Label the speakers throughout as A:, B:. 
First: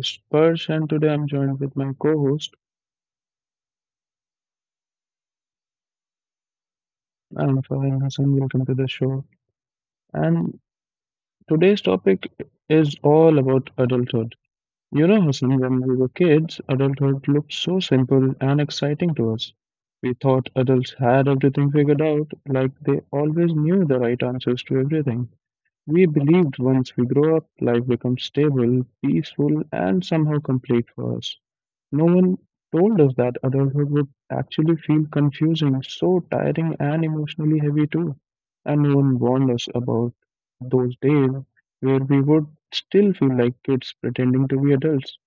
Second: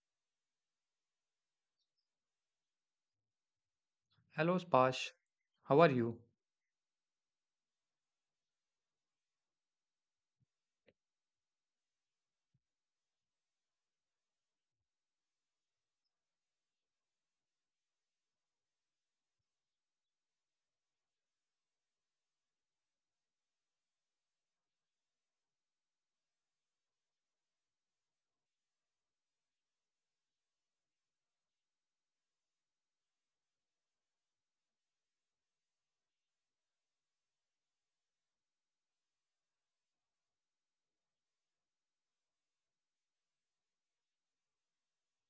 A: host Persh, and today I'm joined with my co-host
B: Hello, Spash. How are you?
A: Anfa Hassan. Welcome to the show. And today's topic is all about adulthood. You know Hassan, when we were kids, adulthood looked so simple and exciting to us. We thought adults had everything figured out, like they always knew the right answers to everything. We believed once we grow up, life becomes stable, peaceful, and somehow complete for us. No one told us that adulthood would actually feel confusing, so tiring and emotionally heavy too. And no one warned us about those days where we would still feel like kids pretending to be adults.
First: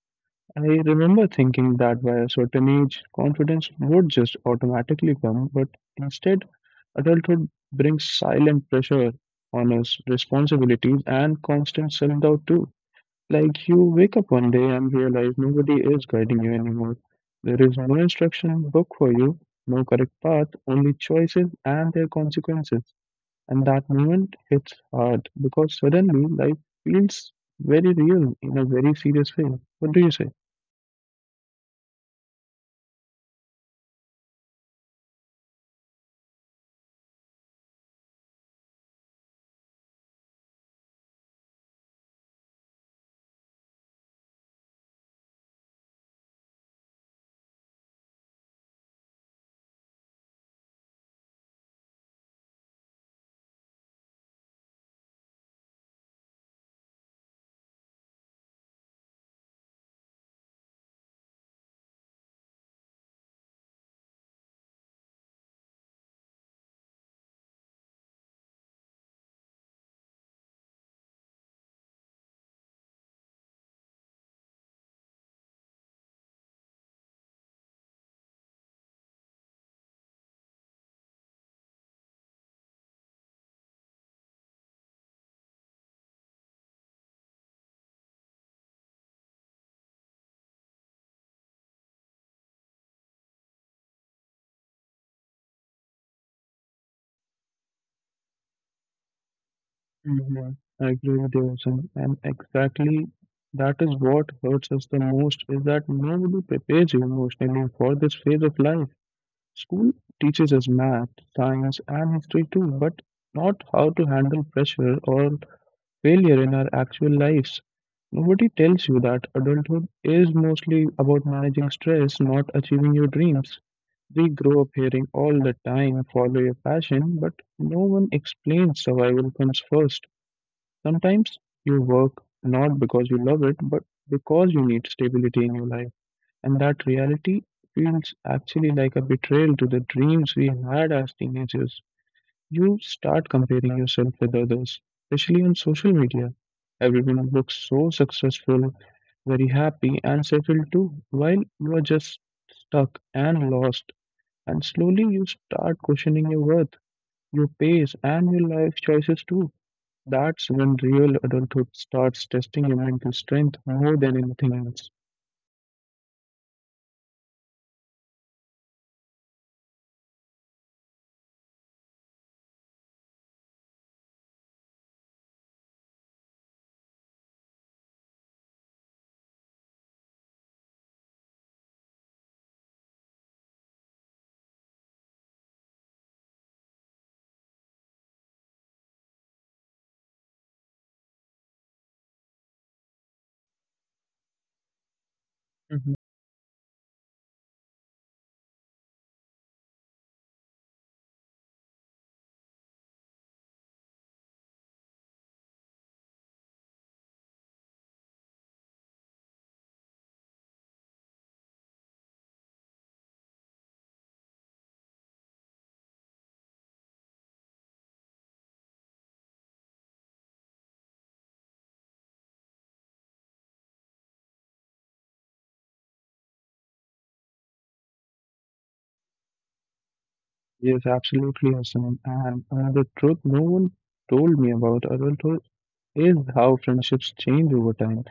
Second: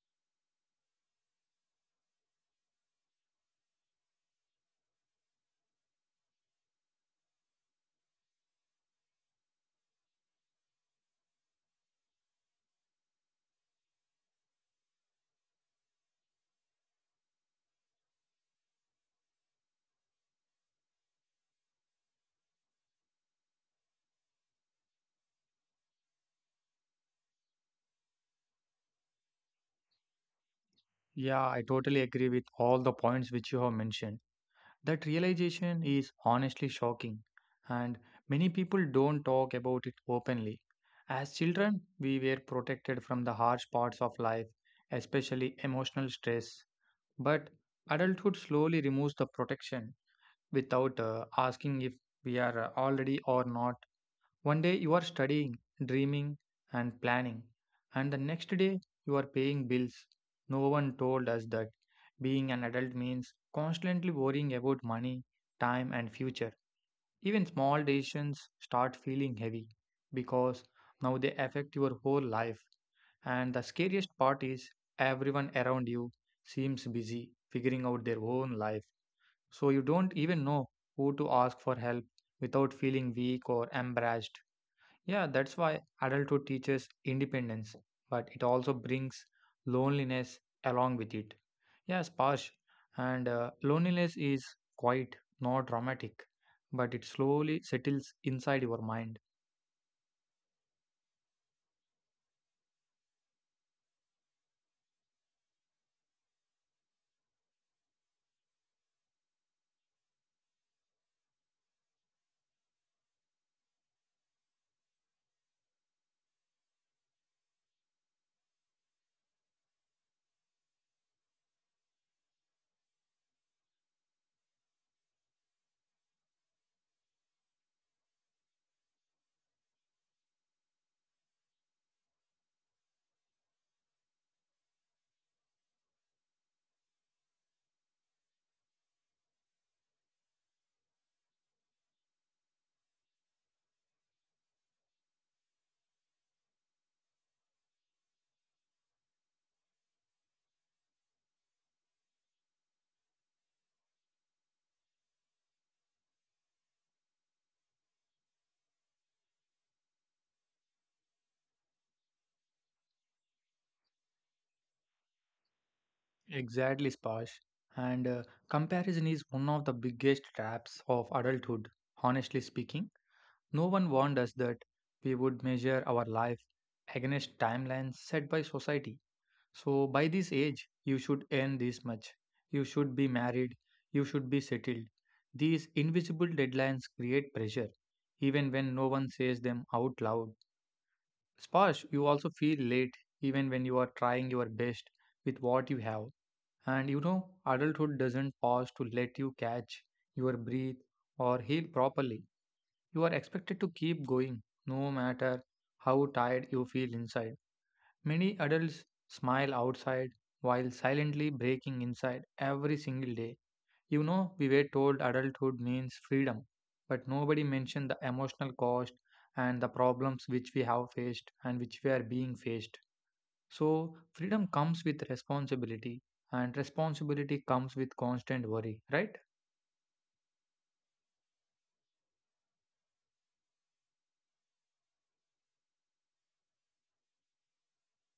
A: I remember thinking that by a certain age, confidence would just automatically come, but instead, adulthood brings silent pressure on us, responsibilities, and constant self doubt too. Like you wake up one day and realize nobody is guiding you anymore. There is no instruction book for you, no correct path, only choices and their consequences. And that moment hits hard because suddenly life feels very real in a very serious way. What do you say?
B: Yeah, I totally agree with all the points which you have mentioned. That realization is honestly shocking, and many people don't talk about it openly. As children, we were protected from the harsh parts of life, especially emotional stress. But adulthood slowly removes the protection without asking if we are already or not. One day you are studying, dreaming, and planning, and the next day you are paying bills. No one told us that being an adult means constantly worrying about money, time, and future. Even small decisions start feeling heavy because now they affect your whole life. And the scariest part is everyone around you seems busy figuring out their own life. So you don't even know who to ask for help without feeling weak or embarrassed. Yeah, that's why adulthood teaches independence, but it also brings loneliness along with it. Yes, Parsh, and loneliness is quite not dramatic, but it slowly settles inside your mind.
A: Hmm. I agree with you, Hussain. And exactly that is what hurts us the most is that nobody prepares you emotionally for this phase of life. School teaches us math, science, and history too, but not how to handle pressure or failure in our actual lives. Nobody tells you that adulthood is mostly about managing stress, not achieving your dreams. We grow up hearing all the time, follow your passion, but no one explains survival comes first. Sometimes you work not because you love it, but because you need stability in your life. And that reality feels actually like a betrayal to the dreams we had as teenagers. You start comparing yourself with others, especially on social media. Everyone looks so successful, very happy, and settled too, while you are just stuck and lost. And slowly you start questioning your worth, your pace, and your life choices too. That's when real adulthood starts testing your mental strength more than anything else.
B: Exactly, Sparsh. And comparison is one of the biggest traps of adulthood. Honestly speaking, no one warned us that we would measure our life against timelines set by society. So by this age, you should earn this much. You should be married. You should be settled. These invisible deadlines create pressure, even when no one says them out loud. Sparsh, you also feel late, even when you are trying your best with what you
A: Mhm.
B: have. And you know, adulthood doesn't pause to let you catch your breath or heal properly. You are expected to keep going, no matter how tired you feel inside. Many adults smile outside while silently breaking inside every single day. You know, we were told adulthood means freedom, but nobody mentioned the emotional cost and the problems which we have faced and which we are being faced. So, freedom comes with responsibility, and responsibility comes with constant worry, right?
A: Yes, absolutely, Hassan. And another truth no one told me about adulthood is how friendships change over time.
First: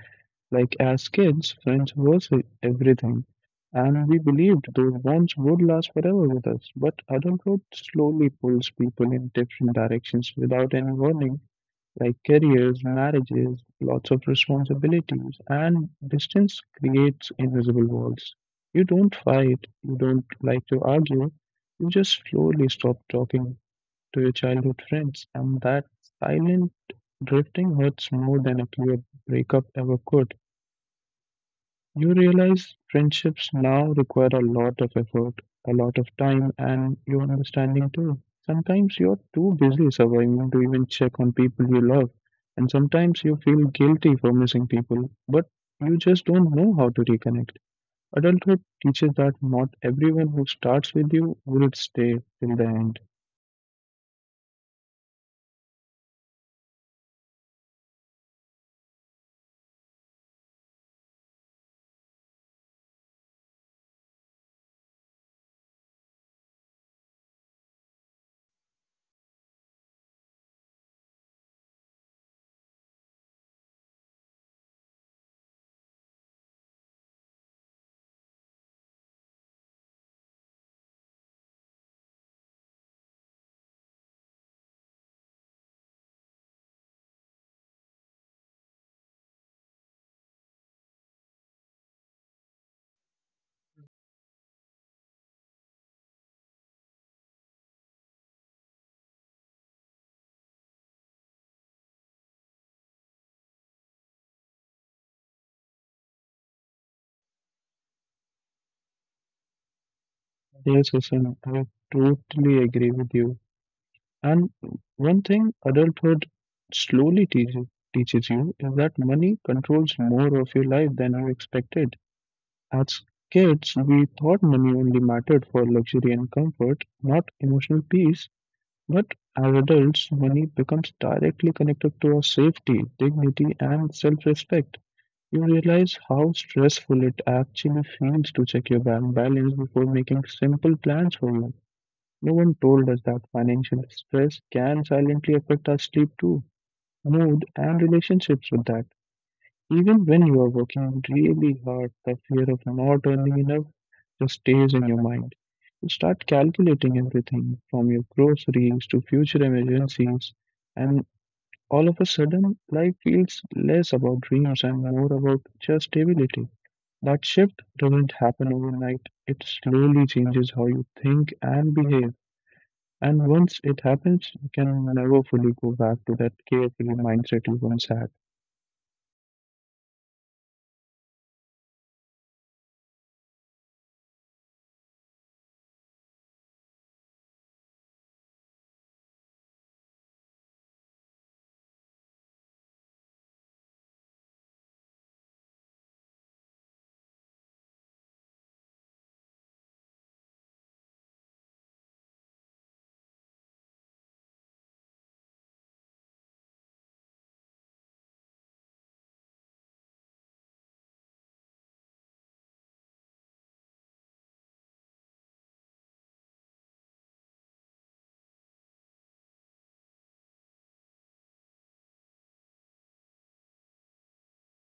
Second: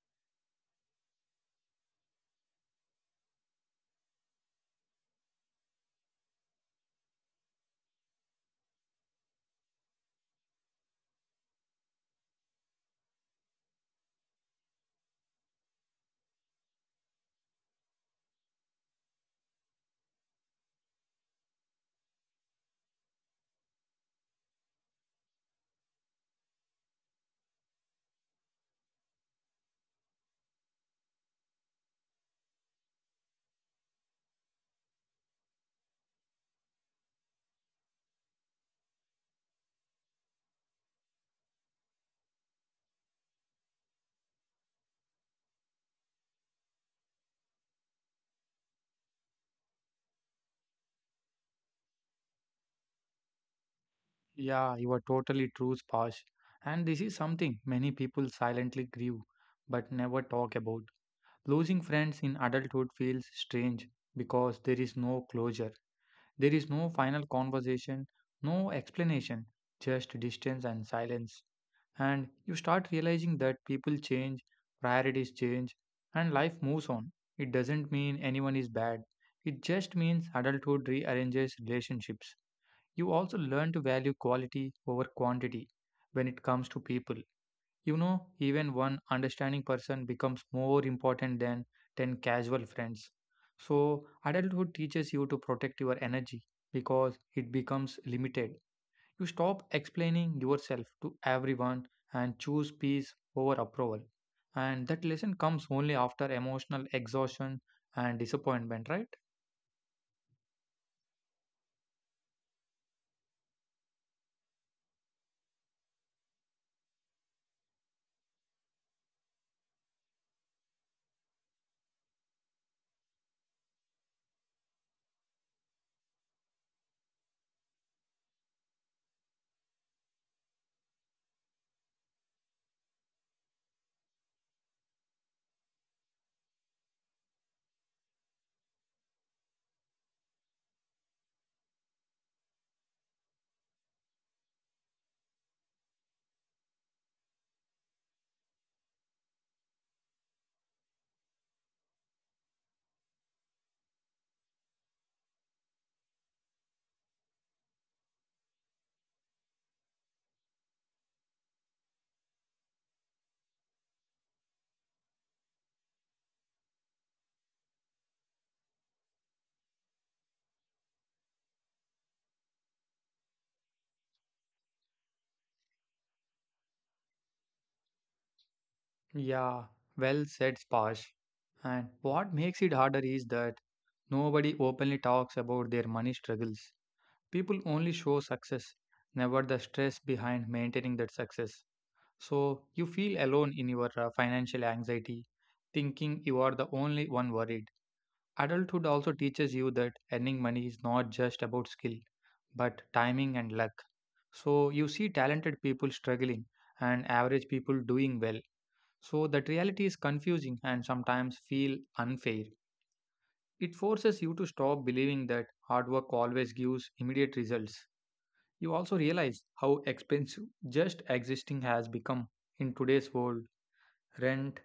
A: Like as kids, everything, and we believed those bonds would last forever with us. But adulthood slowly pulls people in different directions without any warning, like careers, marriages, lots of responsibilities, and distance creates invisible walls. You don't fight, you don't like to argue, you just slowly stop talking to your childhood friends, and that silent drifting hurts more than a clear breakup ever could. You realize friendships now require a lot of effort, a lot of time, and your understanding too. Sometimes you're too busy surviving to even check on people you love, and sometimes you feel guilty for missing people, but you just don't know how to reconnect. Adulthood teaches that not everyone who starts with you will stay till the end.
B: Yeah, you are totally true, Spash. And this is something many people silently grieve but never talk about. Losing friends in adulthood feels strange because there is no closure. There is no final conversation, no explanation, just distance and silence. And you start realizing that people change, priorities change, and life moves on. It doesn't mean anyone is bad, it just means adulthood rearranges relationships. You also learn to value quality over quantity when it comes to people. You know, even one understanding person becomes more important than 10 casual friends. So, adulthood teaches you to protect your energy because it becomes limited. You stop explaining yourself to everyone and choose peace over approval. And that lesson comes only after emotional exhaustion and disappointment, right?
A: Yes, Susan, I totally agree with you. And one thing adulthood slowly teaches you is that money controls more of your life than are expected. As kids, we thought money only mattered for luxury and comfort, not emotional peace. But as adults, money becomes directly connected to our safety, dignity, and self-respect. You realize how stressful it actually feels to check your bank balance before making simple plans for you. No one told us that financial stress can silently affect our sleep too, mood, and relationships with that. Even when you are working really hard, the fear of not earning enough just stays in your mind. You start calculating everything from your groceries to future emergencies, and all of a sudden, life feels less about dreams and more about just stability. That shift doesn't happen overnight, it slowly changes how you think and behave. And once it happens, you can never fully go back to that careful mindset you once had.
B: Yeah, well said, Spash. And what makes it harder is that nobody openly talks about their money struggles. People only show success, never the stress behind maintaining that success. So you feel alone in your financial anxiety, thinking you are the only one worried. Adulthood also teaches you that earning money is not just about skill, but timing and luck. So you see talented people struggling and average people doing well. So that reality is confusing and sometimes feel unfair. It forces you to stop believing that hard work always gives immediate results. You also realize how expensive just existing has become in today's world. Rent,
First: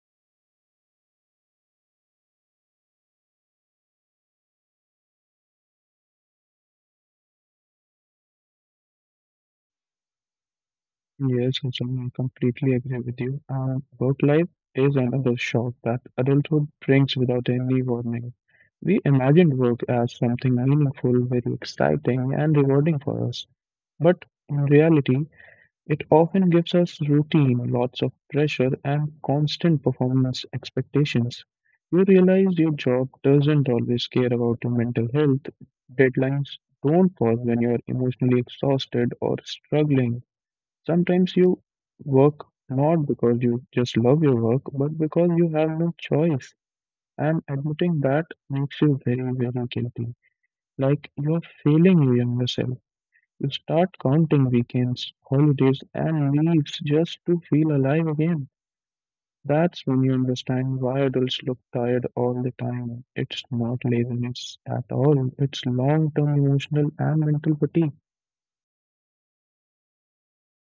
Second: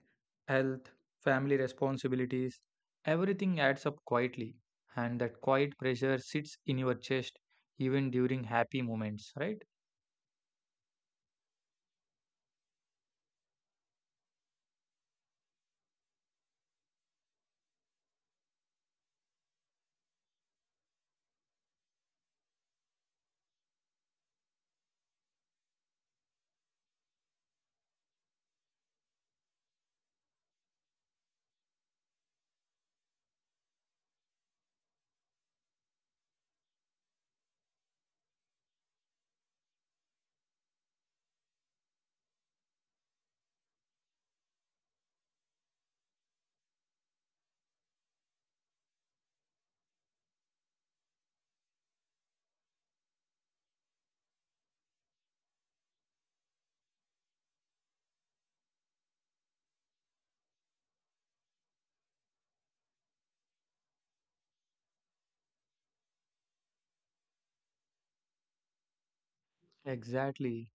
B: health, family responsibilities, everything adds up quietly, and that quiet pressure sits in your chest even during happy moments, right?
A: Yes, Hussain, I completely agree with you. Work life is another shock that adulthood brings without any warning. We imagined work as something meaningful, very exciting, and rewarding for us. But in reality, it often gives us routine, lots of pressure, and constant performance expectations. You realize your job doesn't always care about your mental health. Deadlines don't pause when you're emotionally exhausted or struggling. Sometimes you work not because you just love your work, but because you have no choice. And admitting that makes you very, very guilty. Like you're failing you in yourself. We start counting weekends, holidays, and leaves just to feel alive again. That's when you understand why adults look tired all the time. It's not laziness at all, it's long term emotional and mental fatigue.
B: Exactly.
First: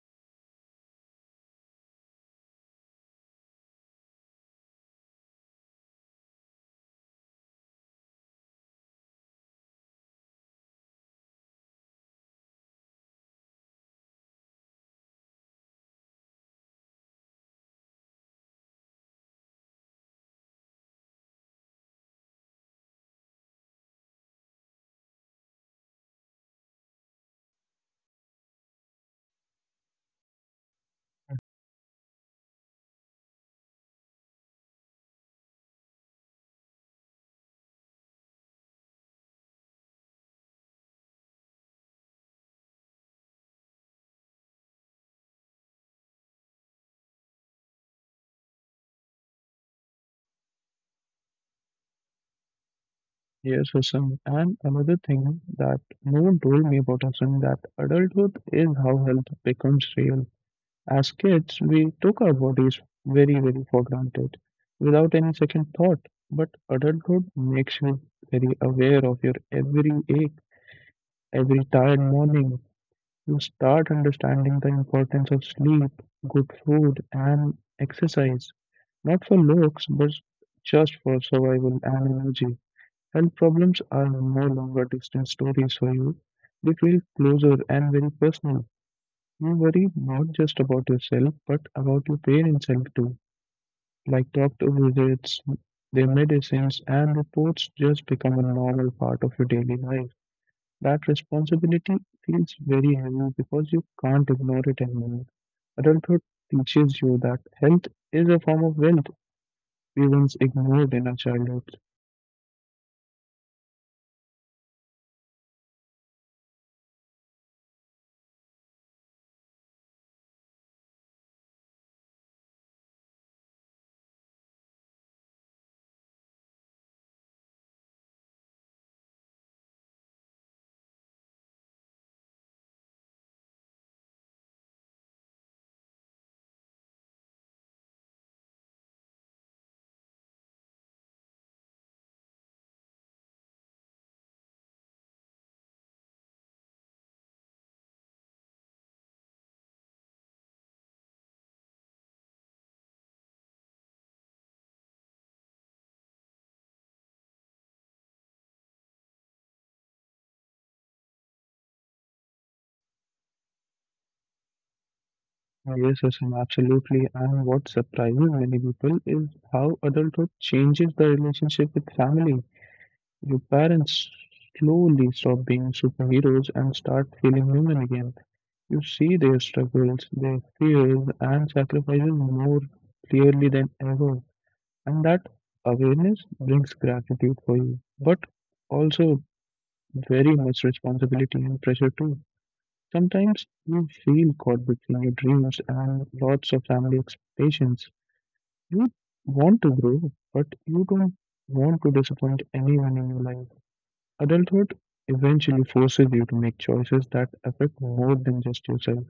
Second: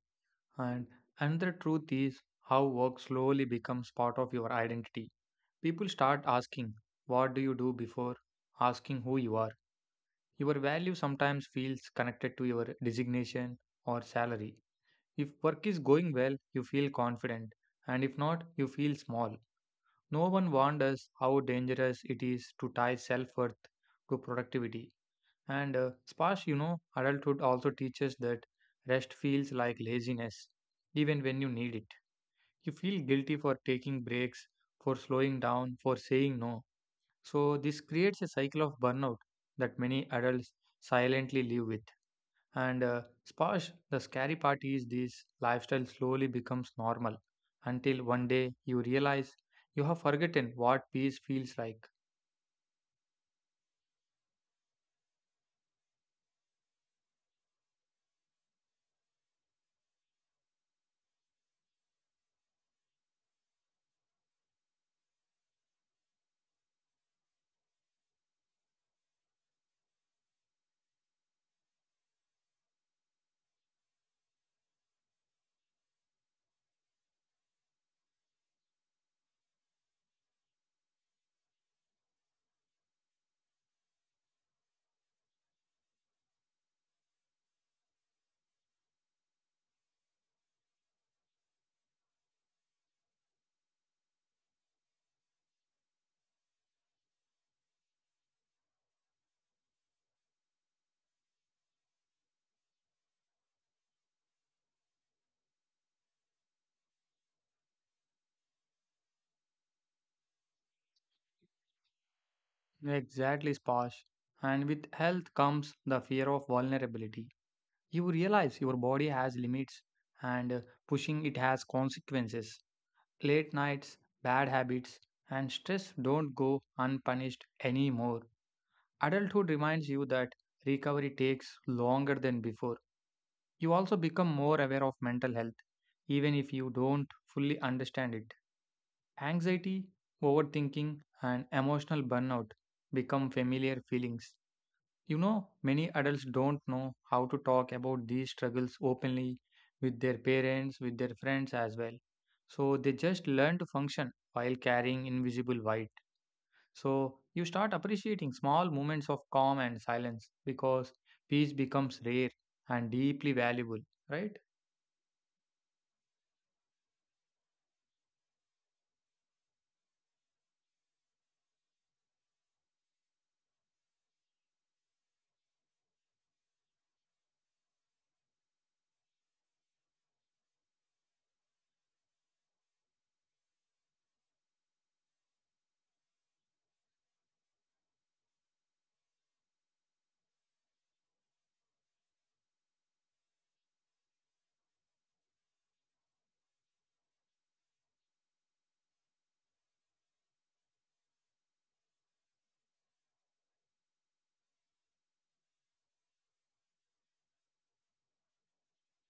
B: And another truth is how work slowly becomes part of your identity. People start asking, what do you do before asking who you are? Your value sometimes feels connected to your designation or salary. If work is going well, you feel confident, and if not, you feel small. No one warned us how dangerous it is to tie self worth to productivity. And sparse, you know, adulthood also teaches that rest feels like laziness, even when you need it. You feel guilty for taking breaks, for slowing down, for saying no. So, this creates a cycle of burnout that many adults silently live with. And Sposh, the scary part is this lifestyle slowly becomes normal until one day you realize you have forgotten what peace feels like.
A: Yes, Hassan. And another thing that no one told me about Hassan that adulthood is how health becomes real. As kids, we took our bodies very, very for granted without any second thought. But adulthood makes you very aware of your every ache, every tired morning. You start understanding the importance of sleep, good food, and exercise, not for looks, but just for survival and energy. Health problems are no longer distant stories for you, they feel closer and very personal. You worry not just about yourself, but about your parents' health too. Like doctor visits, their medicines, and reports just become a normal part of your daily life. That responsibility feels very heavy because you can't ignore it anymore. Adulthood teaches you that health is a form of wealth we once ignored in our childhood.
B: Exactly, Sposh. And with health comes the fear of vulnerability. You realize your body has limits and pushing it has consequences. Late nights, bad habits, and stress don't go unpunished anymore. Adulthood reminds you that recovery takes longer than before. You also become more aware of mental health, even if you don't fully understand it. Anxiety, overthinking, and emotional burnout become familiar feelings. You know, many adults don't know how to talk about these struggles openly with their parents, with their friends as well. So they just learn to function while carrying invisible weight. So you start appreciating small moments of calm and silence because peace becomes rare and deeply valuable, right?
A: Yes, Asim, absolutely. And what surprises many people is how adulthood changes the relationship with family. Your parents slowly stop being superheroes and start feeling human again. You see their struggles, their fears, and sacrifices more clearly than ever. And that awareness brings gratitude for you, but also very much responsibility and pressure too. Sometimes you feel caught between your dreams and lots of family expectations. You want to grow, but you don't want to disappoint anyone in your life. Adulthood eventually forces you to make choices that affect more than just yourself.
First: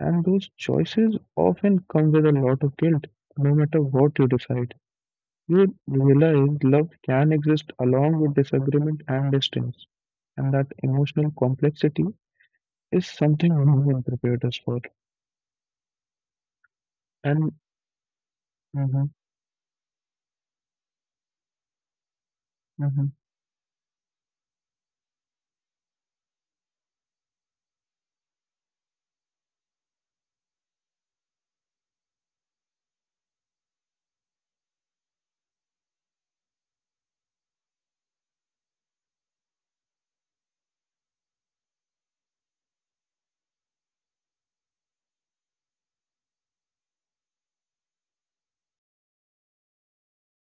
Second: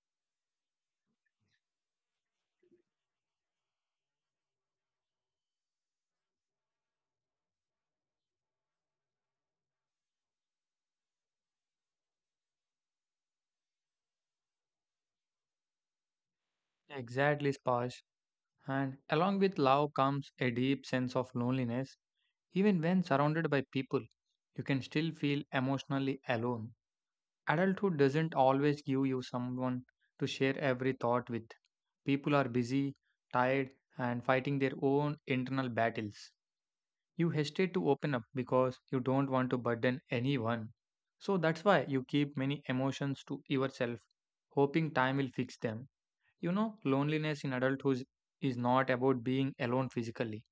A: And those choices often come with a lot of guilt, no matter what you decide. You realize love can exist along with disagreement and distance, and that emotional complexity is something no one prepared us for.
B: Exactly,
A: And
B: Spash. And
A: hmm.
B: along with love comes a deep sense of loneliness. Even when
A: Hmm.
B: surrounded by people, you can still feel emotionally alone. Adulthood doesn't always give you someone to share every thought with. People are busy, tired, and fighting their own internal battles. You hesitate to open up because you don't want to burden anyone. So that's why you keep many emotions to yourself, hoping time will fix them. You know, loneliness in adulthood is not about being alone physically.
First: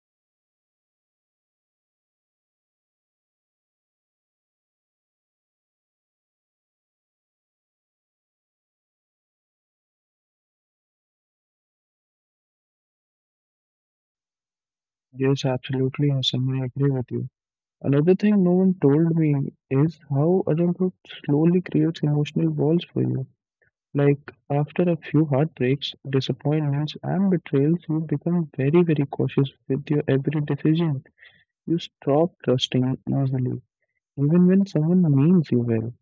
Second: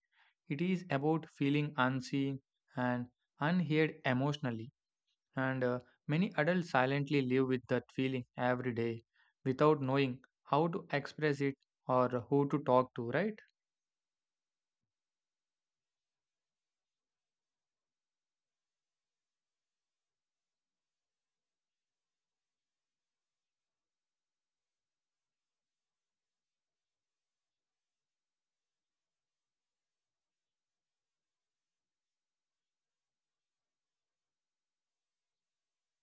B: It is about feeling unseen and unheard emotionally. And many adults silently live with that feeling every day without knowing how to express it or who to talk to, right?
A: Yes, absolutely, Hassan, I agree with you. Another thing no one told me is how adulthood slowly creates emotional walls for you. Like after a few heartbreaks, disappointments, and betrayals, you become very, very cautious with your every decision. You stop trusting easily, even when someone means you well.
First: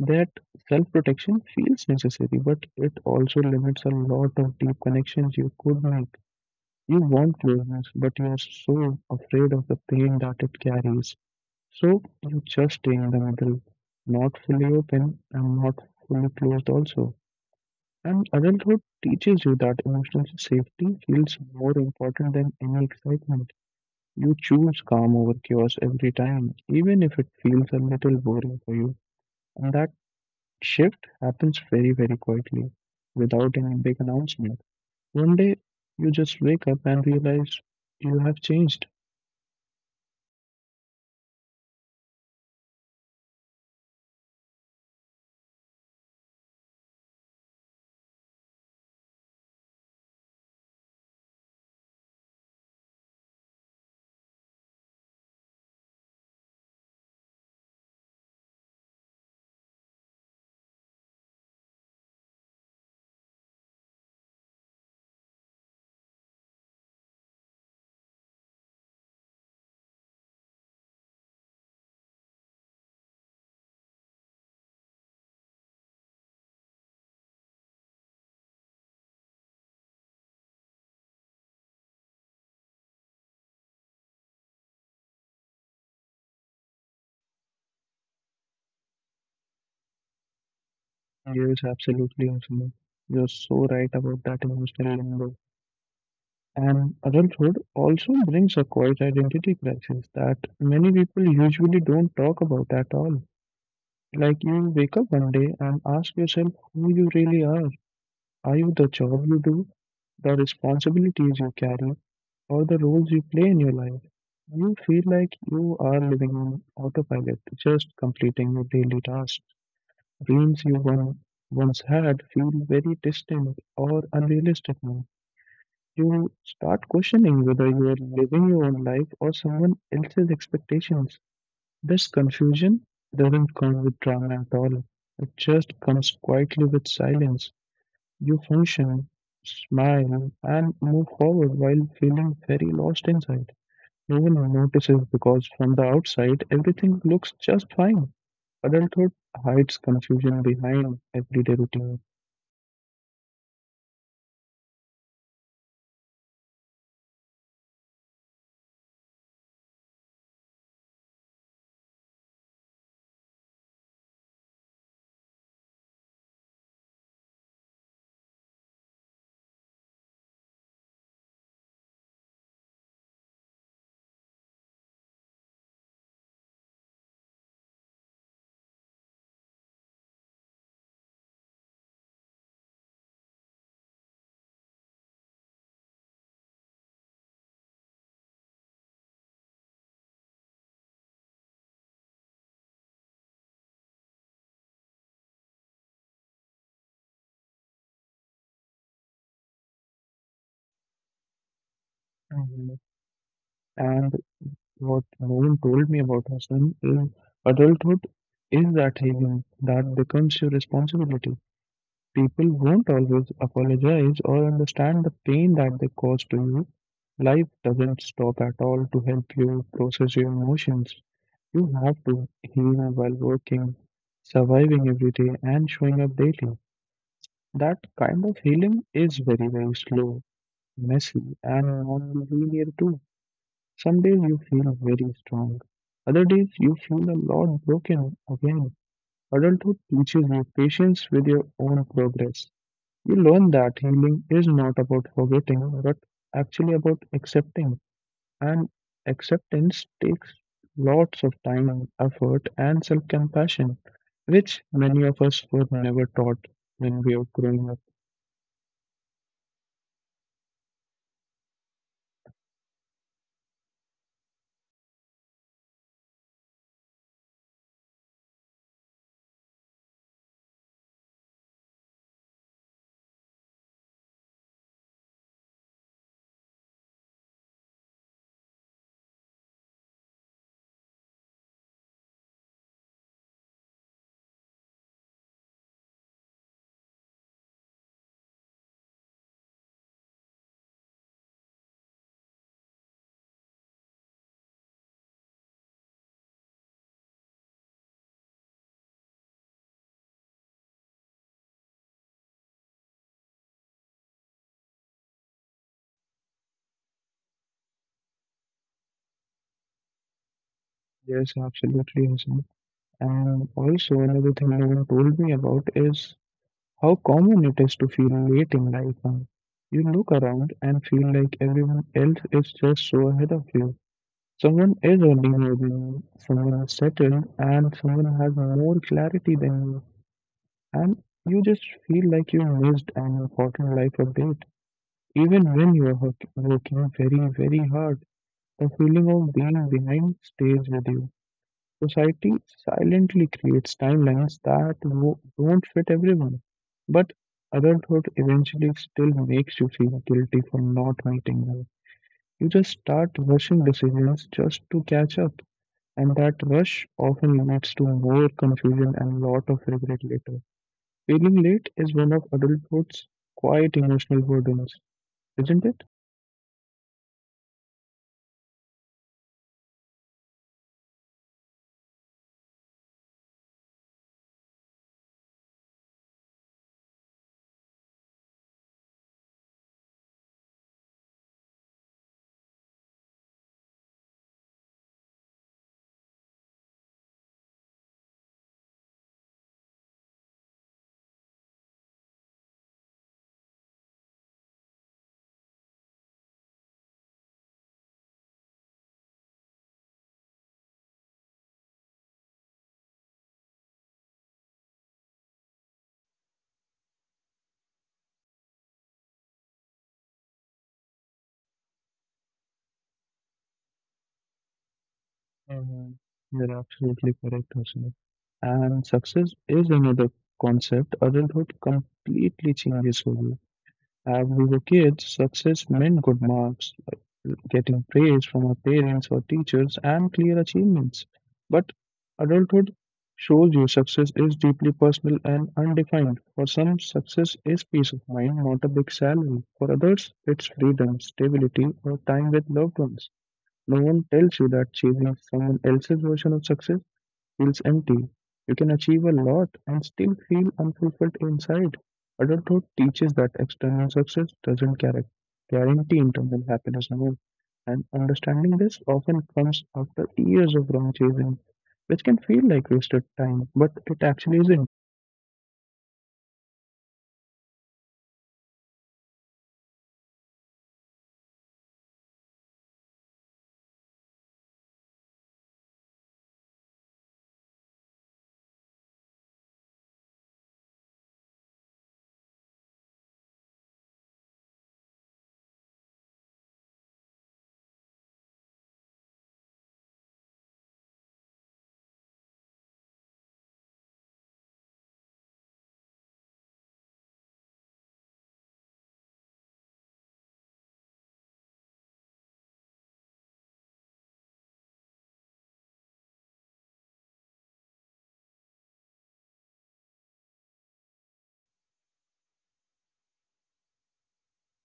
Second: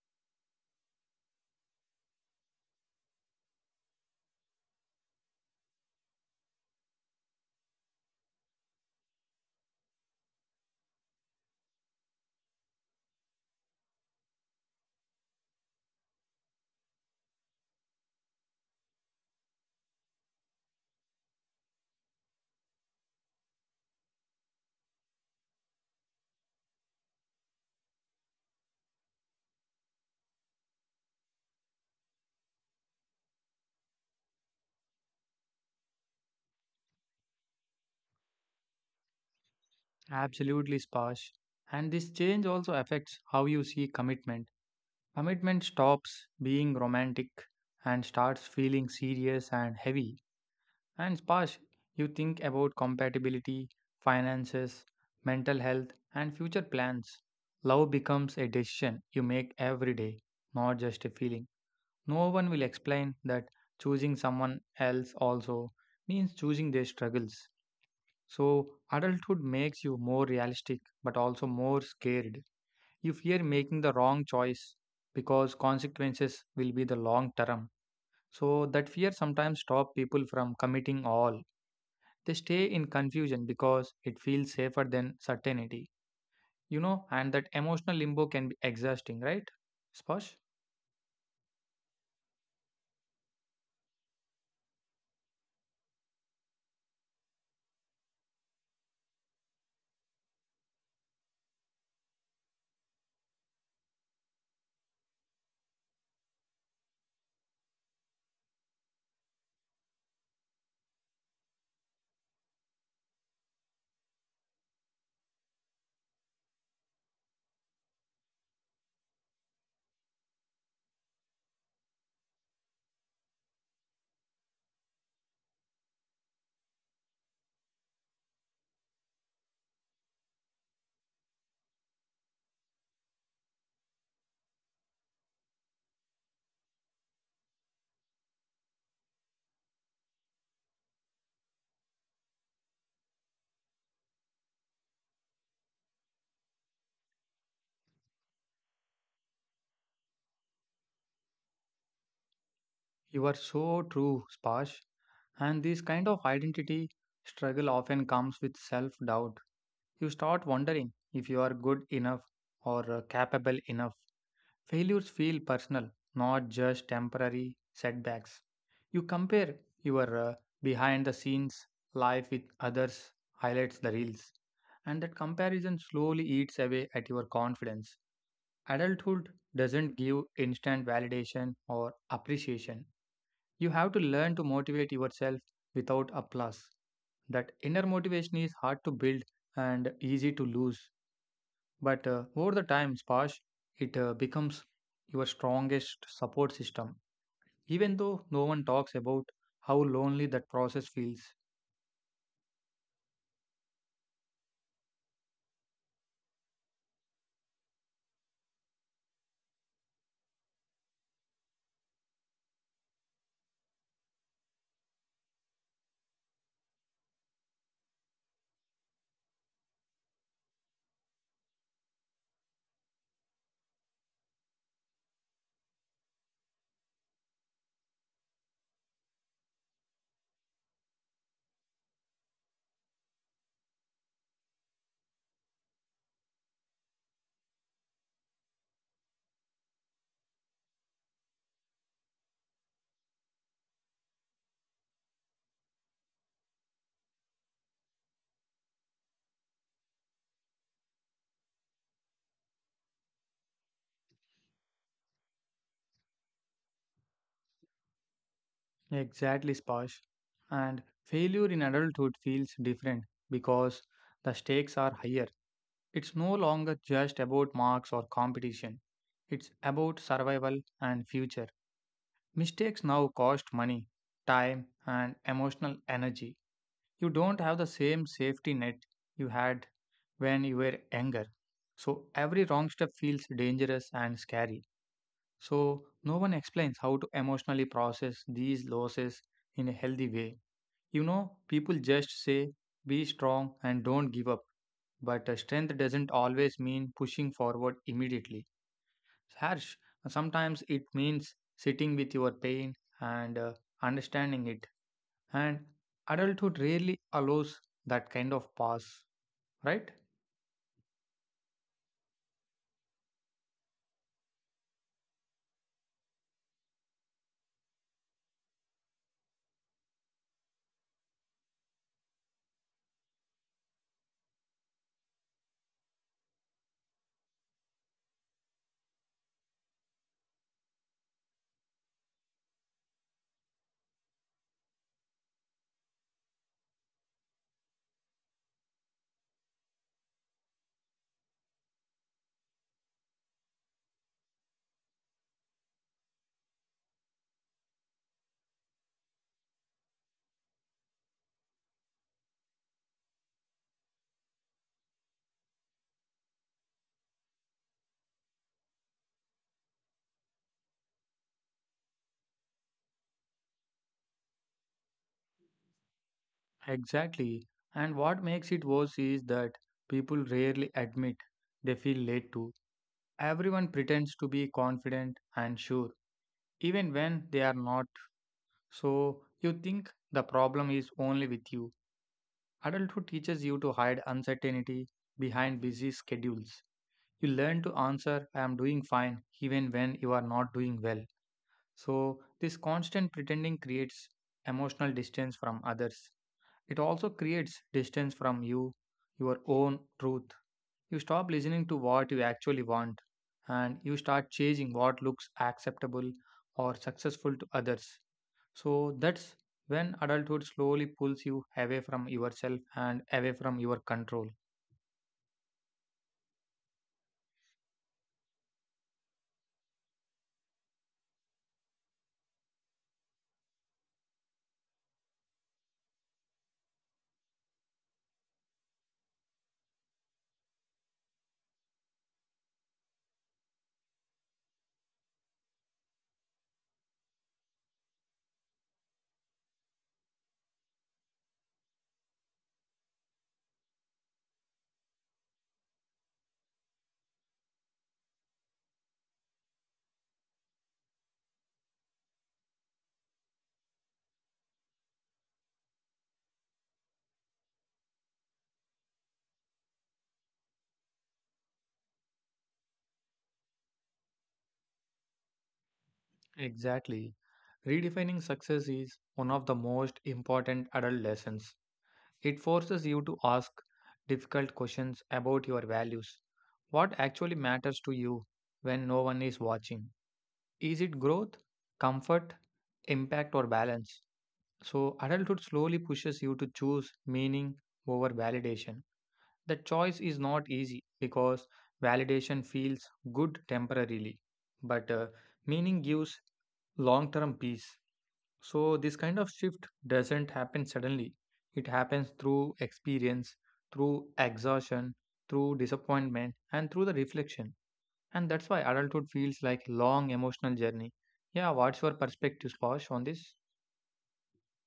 A: That self protection feels necessary, but it also limits a lot of deep connections you could make. You want closeness, but you are so afraid of the pain that it carries. So you just stay in the middle, not fully open and not fully closed, also. And adulthood teaches you that emotional safety feels more important than any excitement. You choose calm over chaos every time, even if it feels a little boring for you. And that shift happens very, very quietly, without any big announcement. One day, you just wake up and realize you have changed.
B: Absolutely, Spash. And this change also affects how you see commitment. Commitment stops being romantic and starts feeling serious and heavy. And Spash, you think about compatibility, finances, mental health, and future plans. Love becomes a decision you make every day, not just a feeling. No one will explain that choosing someone else also means choosing their struggles. So, adulthood makes you more realistic but also more scared. You fear making the wrong choice because consequences will be the long term. So, that fear sometimes stops people from committing all. They stay in confusion because it feels safer than certainty. You know, and that emotional limbo can be exhausting, right, Spash?
A: There is absolutely nothing. You're so right about that emotional limbo. And adulthood also brings a quiet identity crisis that many people usually don't talk about at all. Like you wake up one day and ask yourself who you really are. Are you the job you do, the responsibilities you carry, or the roles you play in your life? You feel like you are living on autopilot, just completing your daily tasks. Dreams you once had feel very distant or unrealistic now. You start questioning whether you are living your own life or someone else's expectations. This confusion doesn't come with drama at all. It just comes quietly with silence. You function, smile, and move forward while feeling very lost inside. No one notices because from the outside everything looks just fine. Adulthood hides confusion behind everyday routine.
B: You are so true, Spash. And this kind of identity struggle often comes with self doubt. You start wondering if you are good enough or capable enough. Failures feel personal, not just temporary setbacks. You compare your behind the scenes life with others, highlights the reels, and that comparison slowly eats away at your confidence. Adulthood doesn't give instant validation or appreciation. You have to learn to motivate yourself without applause. That inner motivation is hard to build and easy to lose. But over the time, Spash, it becomes your strongest support system, even though no one talks about how lonely that process feels.
A: Mhm. What Nolan told me about her son is adulthood is that healing that becomes your responsibility. People won't always apologize or understand the pain that they cause to you. Life doesn't stop at all to help you process your emotions. You have to heal while working, surviving every day, and showing up daily. That kind of healing is very, very slow, messy, and non linear too. Some days you feel very strong, other days you feel a lot broken again. Adulthood teaches you patience with your own progress. You learn that healing is not about forgetting, but actually about accepting. And acceptance takes lots of time and effort and self compassion, which many of us were never taught when we were growing up.
B: Exactly, Spash. And failure in adulthood feels different because the stakes are higher. It's no longer just about marks or competition, it's about survival and future. Mistakes now cost money, time, and emotional energy. You don't have the same safety net you had when you were younger. So every wrong step feels dangerous and scary. So no one explains how to emotionally process these losses in a healthy way. You know, people just say, be strong and don't give up. But strength doesn't always mean pushing forward immediately. Harsh, sometimes it means sitting with your pain and understanding it, and adulthood rarely allows that kind of pause, right?
A: Yes, absolutely. Hasan. And also, another thing no one told me about is how common it is to feel late in life now. You look around and feel like everyone else is just so ahead of you. Someone is earning more than you, someone is settled, and someone has more clarity than you. And you just feel like you missed an important life update. Even when you are working very, very hard, the feeling of being behind stays with you. Society silently creates timelines that don't fit everyone, but adulthood eventually still makes you feel guilty for not meeting them. You just start rushing decisions just to catch up, and that rush often leads to more confusion and lot of regret later. Feeling late is one of adulthood's quite emotional burdens, isn't it?
B: Exactly. And what makes it worse is that people rarely admit they feel late too. Everyone pretends to be confident and sure, even when they are not. So you think the problem is only with you. Adulthood teaches you to hide uncertainty behind busy schedules. You learn to answer, I am doing fine, even when you are not doing well. So, this constant pretending creates emotional distance from others. It also creates distance from you, your own truth. You stop listening to what you actually want and you start chasing what looks acceptable or successful to others. So, that's when adulthood slowly pulls you away from yourself and away from your control.
A: Mhm. You're absolutely correct, Hasna. And success is another concept adulthood completely changes for you. As we were kids, success meant good marks, like getting praise from our parents or teachers, and clear achievements. But adulthood shows you success is deeply personal and undefined. For some, success is peace of mind, not a big salary. For others, it's freedom, stability, or time with loved ones. No one tells you that chasing someone else's version of success feels empty. You can achieve a lot and still feel unfulfilled inside. Adulthood teaches that external success doesn't guar- guarantee internal happiness alone, and understanding this often comes after years of wrong chasing, which can feel like wasted time, but it actually isn't.
B: Exactly. Redefining success is one of the most important adult lessons. It forces you to ask difficult questions about your values. What actually matters to you when no one is watching? Is it growth, comfort, impact, or balance? So, adulthood slowly pushes you to choose meaning over validation. The choice is not easy because validation feels good temporarily, but meaning gives long term peace. So, this kind of shift doesn't happen suddenly. It happens through experience, through exhaustion, through disappointment, and through the reflection. And that's why adulthood feels like long emotional journey. Yeah, what's your perspective, Sposh, on this?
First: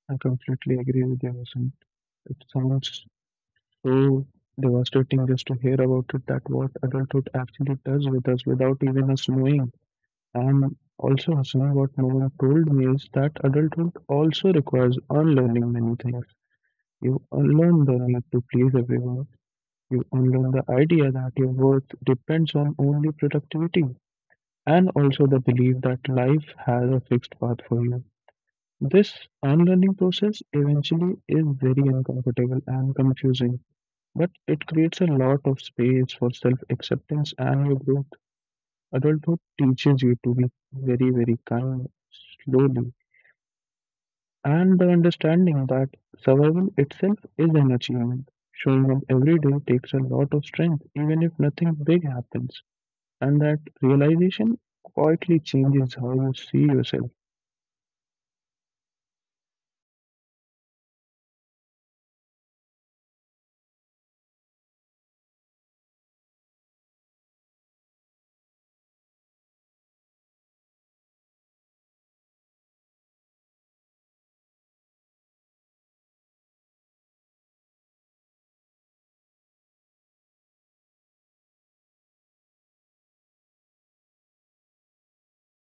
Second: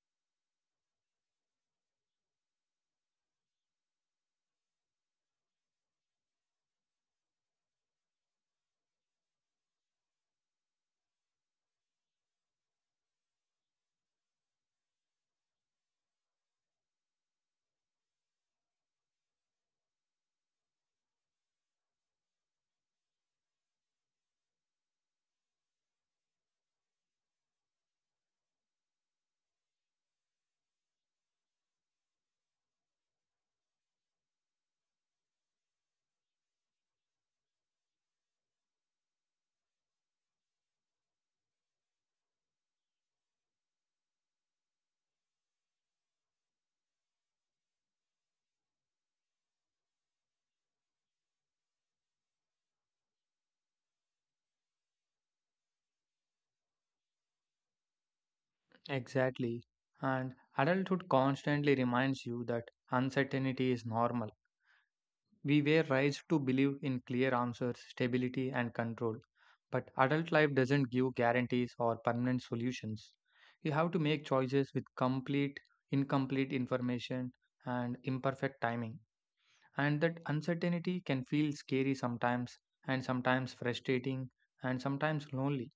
A: I completely agree with you, Vasant. It sounds so devastating just to hear about it that what adulthood actually does with us without even us knowing. And also, Hasna, what no one told me is that adulthood also requires unlearning many things. You unlearn the need to please everyone. You unlearn the idea that your worth depends on only productivity, and also the belief that life has a fixed path for you. This unlearning process eventually is very uncomfortable and confusing, but it creates a lot of space for self acceptance and your growth. Adulthood teaches you to be very, very kind, slowly, and the understanding that survival itself is an achievement. Showing up every day takes a lot of strength, even if nothing big happens, and that realization quietly changes how you see yourself.
B: Exactly. And adulthood constantly reminds you that uncertainty is normal. We were raised to believe in clear answers, stability, and control. But adult life doesn't give guarantees or permanent solutions. You have to make choices with incomplete information and imperfect timing. And that uncertainty can feel scary sometimes, and sometimes frustrating, and sometimes lonely.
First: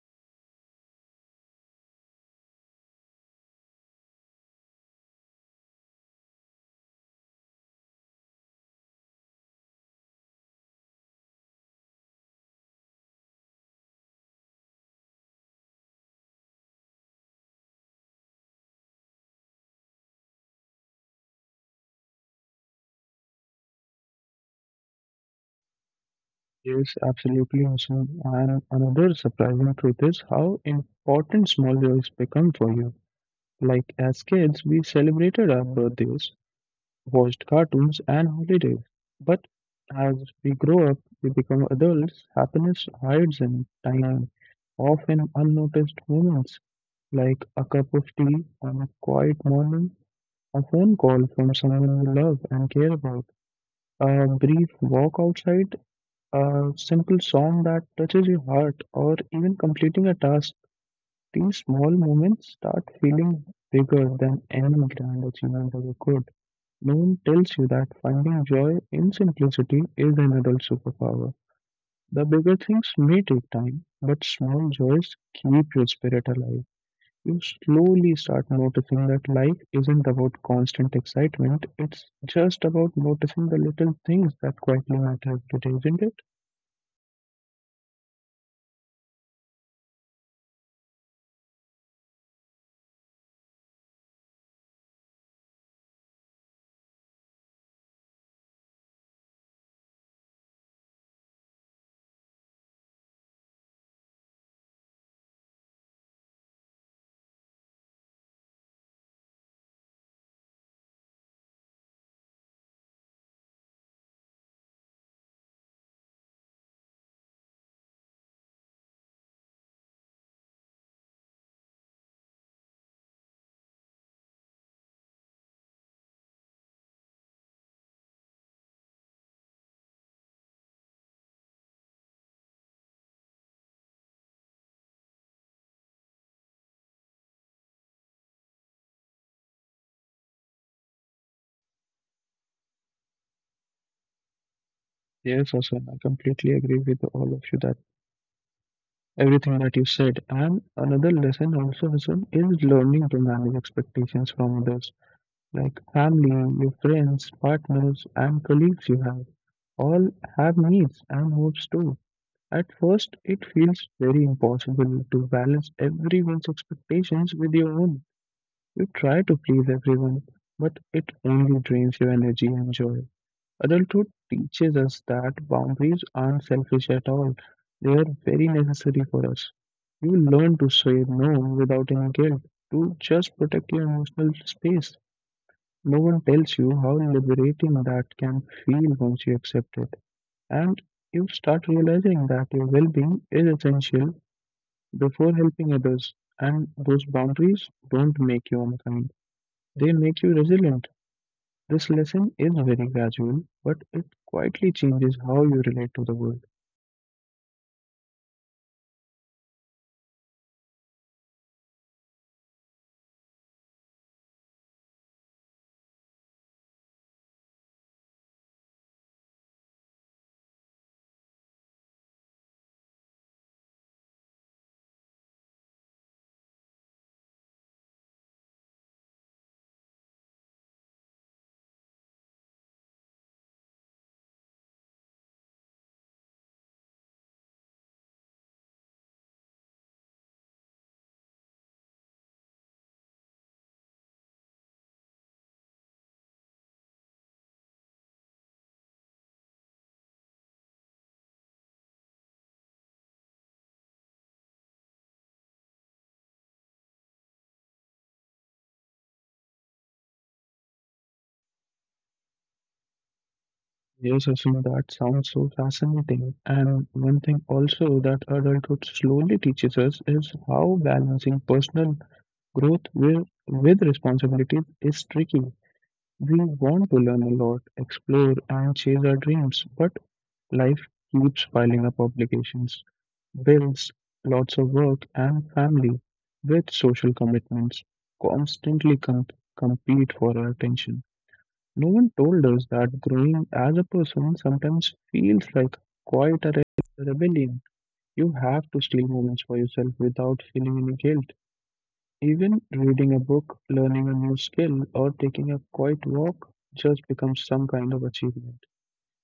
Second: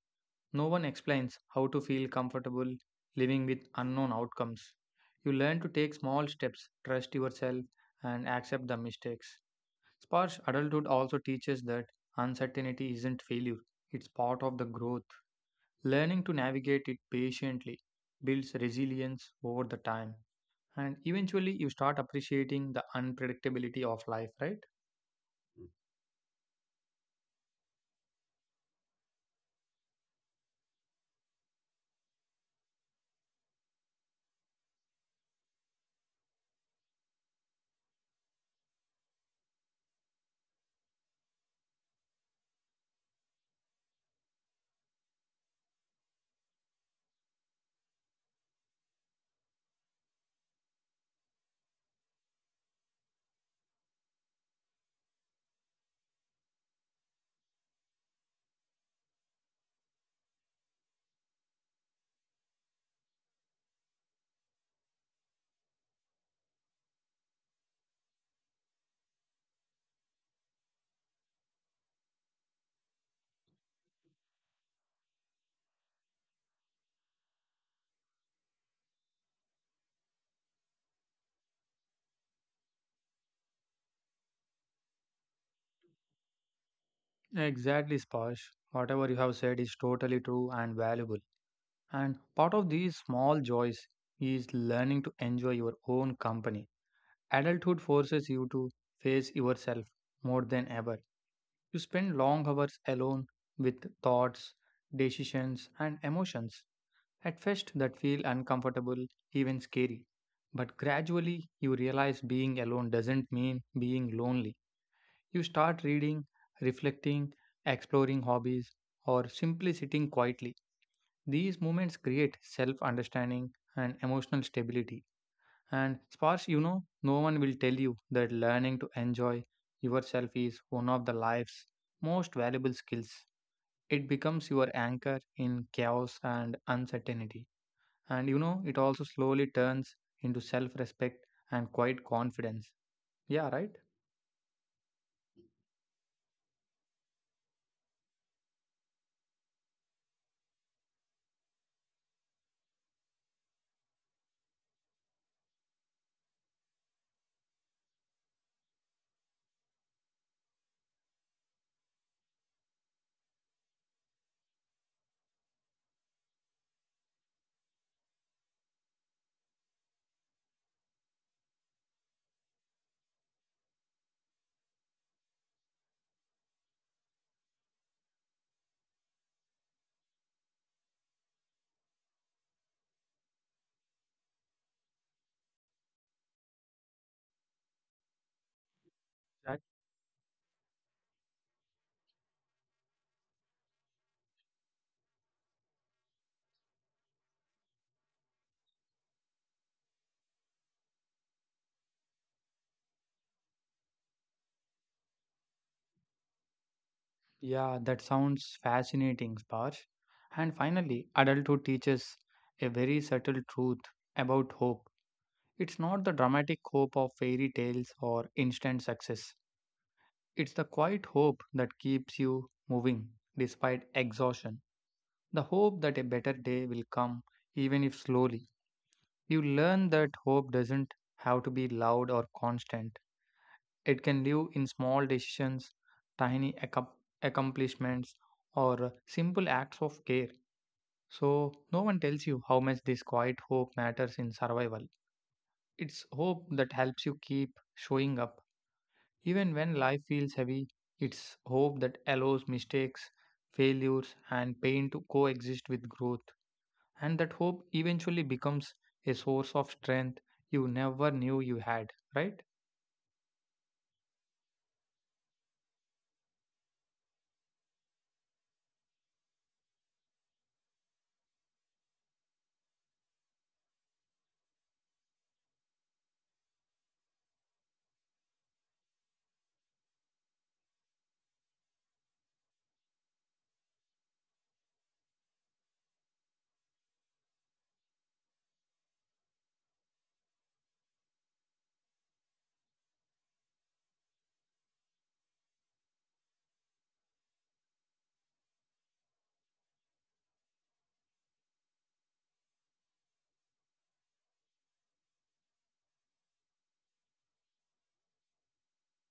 B: No one explains how to feel comfortable living with unknown outcomes. You learn to take small steps, trust yourself, and accept the mistakes. Sparse adulthood also teaches that uncertainty isn't failure, it's part of the growth. Learning to navigate it patiently builds resilience over the time. And eventually, you start appreciating the unpredictability of life, right?
A: Yes, absolutely awesome. And another surprising truth is how important small joys become for you. Like as kids, we celebrated our birthdays, watched cartoons, and holidays. But as we grow up, we become adults, happiness hides in tiny, often unnoticed moments like a cup of tea on a quiet morning, a phone call from someone you love and care about, a brief walk outside, a simple song that touches your heart, or even completing a task. These small moments start feeling bigger than any grand achievement ever could. No one tells you that finding joy in simplicity is an adult superpower. The bigger things may take time, but small joys keep your spirit alive. You slowly start noticing that life isn't about constant excitement, it's just about noticing the little things that quietly matter today, isn't it?
B: Exactly, Sparsh. Whatever you have said is totally true and valuable. And part of these small joys is learning to enjoy your own company. Adulthood forces you to face yourself more than ever. You spend long hours alone with thoughts, decisions, and emotions. At first, that feel uncomfortable, even scary. But gradually, you realize being alone doesn't mean being lonely. You start reading, reflecting, exploring hobbies, or simply sitting quietly. These moments create self understanding and emotional stability. And sparse, you know, no one will tell you that learning to enjoy yourself is one of the life's most valuable skills. It becomes your anchor in chaos and uncertainty. And you know, it also slowly turns into self respect and quiet confidence. Yeah, right?
A: Yes, Hassan, I completely agree with all of you that everything that you said. And another lesson also, Hassan, is learning to manage expectations from others like family, your friends, partners, and colleagues you have. All have needs and hopes too. At first, it feels very impossible to balance everyone's expectations with your own. You try to please everyone, but it only drains your energy and joy. Adulthood teaches us that boundaries aren't selfish at all, they are very necessary for us. You learn to say no without any guilt, to just protect your emotional space. No one tells you how liberating that can feel once you
B: That,
A: accept it. And you start realizing that your well being is essential before helping others. And those boundaries don't make you unkind, they make you resilient. This lesson is very gradual, but it quietly changes how you relate to the world.
B: yeah, that sounds fascinating, Sparsh. And finally, adulthood teaches a very subtle truth about hope. It's not the dramatic hope of fairy tales or instant success, it's the quiet hope that keeps you moving despite exhaustion. The hope that a better day will come, even if slowly. You learn that hope doesn't have to be loud or constant. It can live in small decisions, tiny accom- accomplishments, or simple acts of care. So, no one tells you how much this quiet hope matters in survival. It's hope that helps you keep showing up. Even when life feels heavy, it's hope that allows mistakes, failures, and pain to coexist with growth. And that hope eventually becomes a source of strength you never knew you had, right?
A: Yes, Asim, that sounds so fascinating. And one thing also that adulthood slowly teaches us is how balancing personal growth with responsibilities is tricky. We want to learn a lot, explore, and chase our dreams, but life keeps piling up obligations, bills, lots of work, and family with social commitments constantly com- compete for our attention. No one told us that growing as a person sometimes feels like quite a rebellion. You have to steal moments for yourself without feeling any guilt, even reading a book, learning a new skill, or taking a quiet walk just becomes some kind of achievement.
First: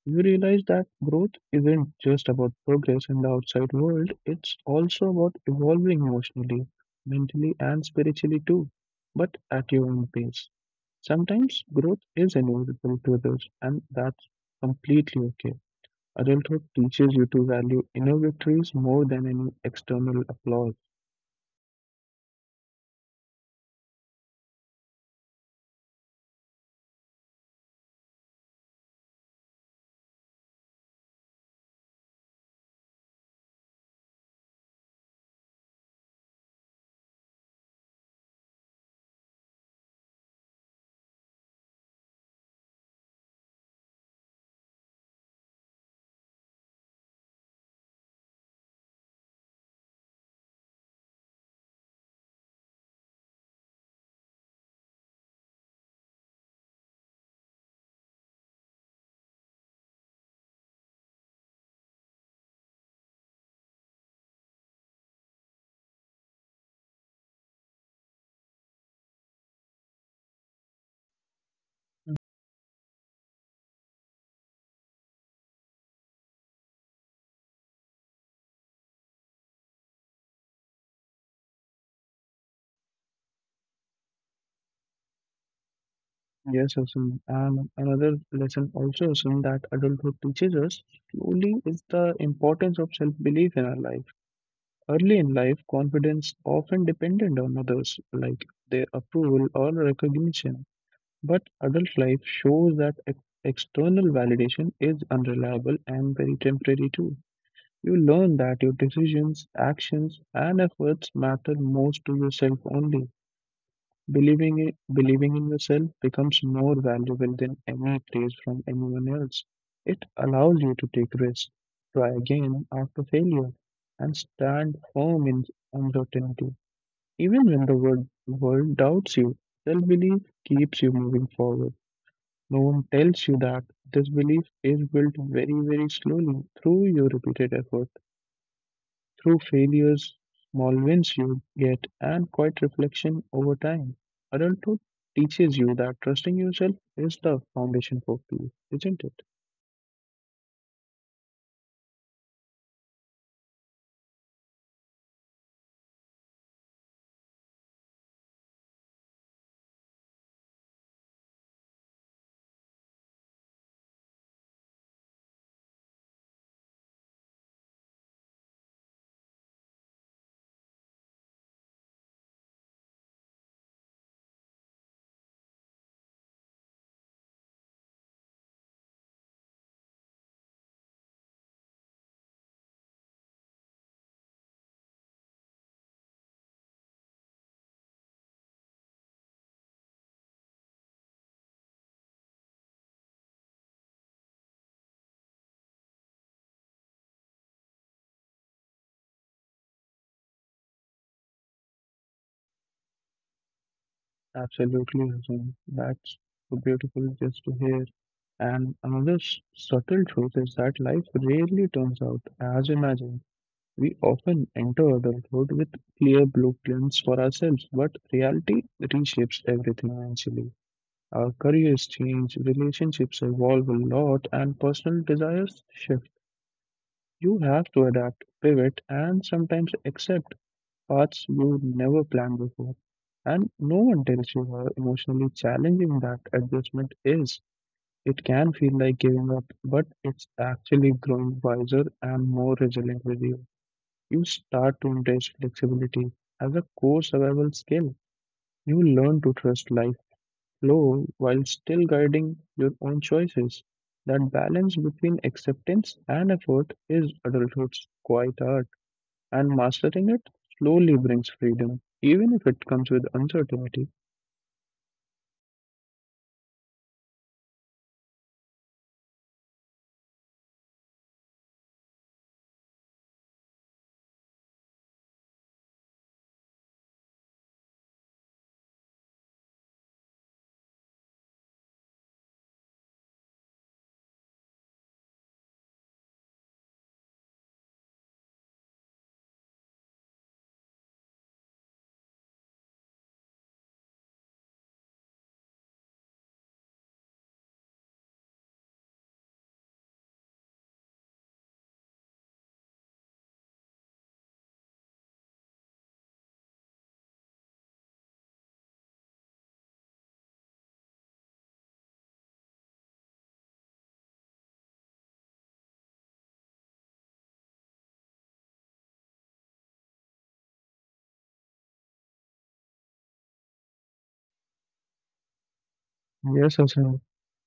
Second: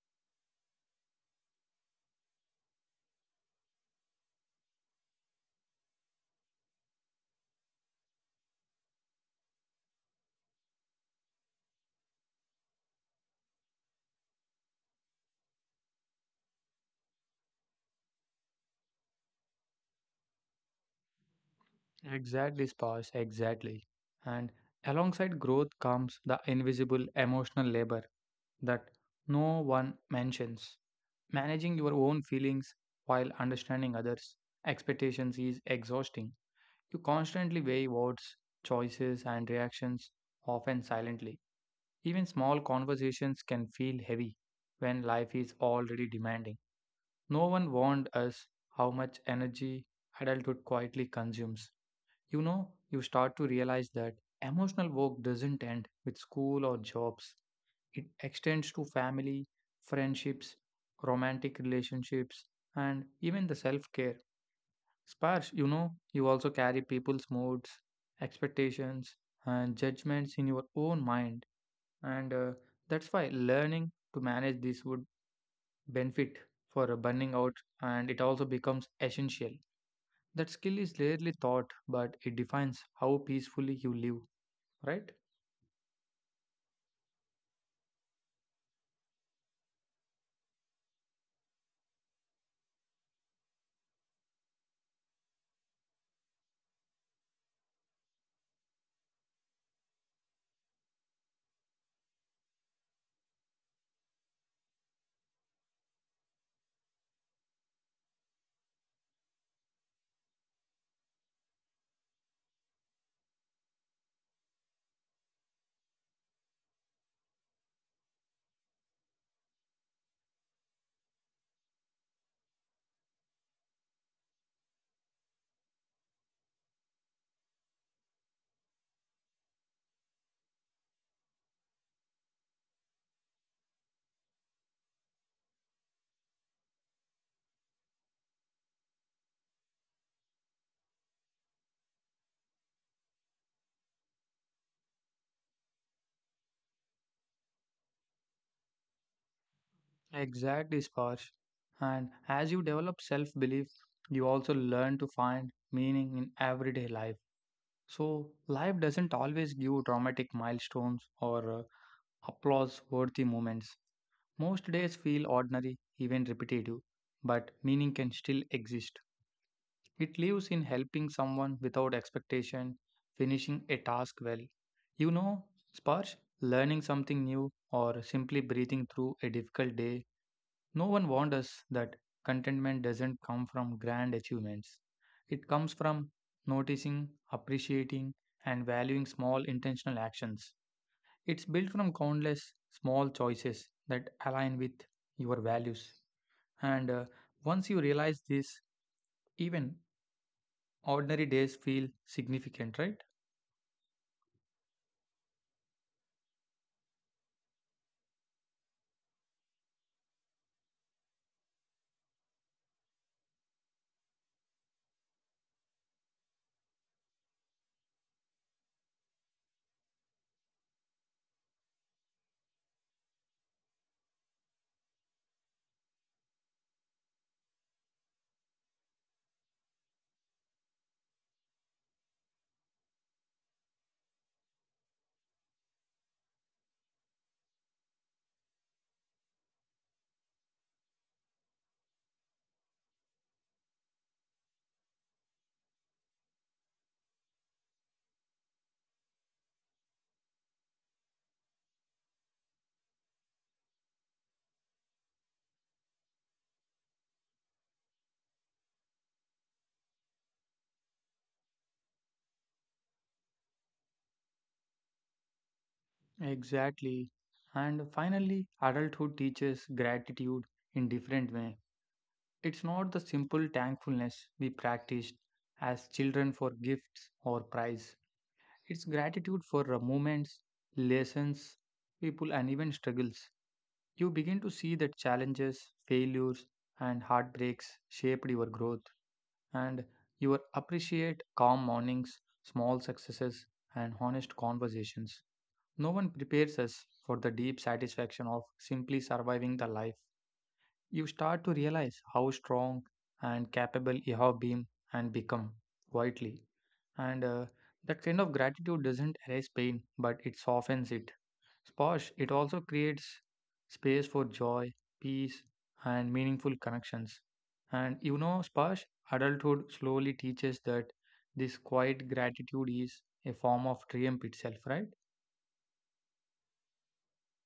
A: You realize that growth isn't just about progress in the outside world, it's also about evolving emotionally, mentally, and spiritually too, but at your own pace. Sometimes growth is inevitable to others, and that's completely okay. Adulthood teaches you to value inner victories more than any external applause.
B: Exactly, Spas, exactly. And alongside growth comes the invisible emotional labor that no one mentions. Managing your own feelings while understanding others' expectations is exhausting. You constantly weigh words, choices, and reactions, often silently. Even small conversations can feel heavy when life is already demanding. No one warned us how much energy adulthood quietly consumes. You know, you start to realize that emotional work doesn't end with school or jobs, it extends to family, friendships, romantic relationships, and even the self care. Sparse, you know, you also carry people's moods, expectations, and judgments in your own mind, and that's why learning to manage this would benefit for burning out and it also becomes essential. That skill is rarely taught, but it defines how peacefully you live, right?
A: Yes, Asim. And another lesson also, Asim, that adulthood teaches us slowly is the importance of self-belief in our life. Early in life, confidence often dependent on others, like their approval or recognition. But adult life shows that external validation is unreliable and very temporary too. You learn that your decisions, actions, and efforts matter most to yourself only. Believing it, believing in yourself becomes more valuable than any praise from anyone else. It allows you to take risks, try again after failure, and stand firm in uncertainty. Even when the world doubts you, self belief keeps you moving forward. No one tells you that this belief is built very, very slowly through your repeated effort. Through failures, small wins you get, and quiet reflection over time, adulthood teaches you that trusting yourself is the foundation for peace, isn't it?
B: Exactly, Sparsh. And as you develop self belief, you also learn to find meaning in everyday life. So, life doesn't always give dramatic milestones or applause worthy moments. Most days feel ordinary, even repetitive, but meaning can still exist. It lives in helping someone without expectation, finishing a task well. You know, Sparsh, learning something new or simply breathing through a difficult day, no one warned us that contentment doesn't come from grand achievements. It comes from noticing, appreciating, and valuing small intentional actions. It's built from countless small choices that align with your values. And Once you realize this, even ordinary days feel significant, right?
A: Absolutely, Hassan. That's so beautiful just to hear. And another subtle truth is that life rarely turns out as imagined. We often enter adulthood with clear blueprints for ourselves, but reality reshapes everything eventually. Our careers change, relationships evolve a lot, and personal desires shift. You have to adapt, pivot, and sometimes accept paths you never planned before. And no one tells you how emotionally challenging that adjustment is. It can feel like giving up, but it's actually growing wiser and more resilient with you. You start to embrace flexibility as a core survival skill. You learn to trust life low while still guiding your own choices. That balance between acceptance and effort is adulthood's quiet art, and mastering it slowly brings freedom, even if it comes with uncertainty.
B: Exactly. And finally, adulthood teaches gratitude in different way. It's not the simple thankfulness we practiced as children for gifts or prize. It's gratitude for moments, lessons, people, and even struggles. You begin to see that challenges, failures, and heartbreaks shaped your growth, and you appreciate calm mornings, small successes, and honest conversations. No one prepares us for the deep satisfaction of simply surviving the life. You start to realize how strong and capable you have been and become quietly. And That kind of gratitude doesn't erase pain, but it softens it. Sposh, it also creates space for joy, peace, and meaningful connections. And you know, Sposh, adulthood slowly teaches that this quiet gratitude is a form of triumph itself, right?
A: Yes, Hasan,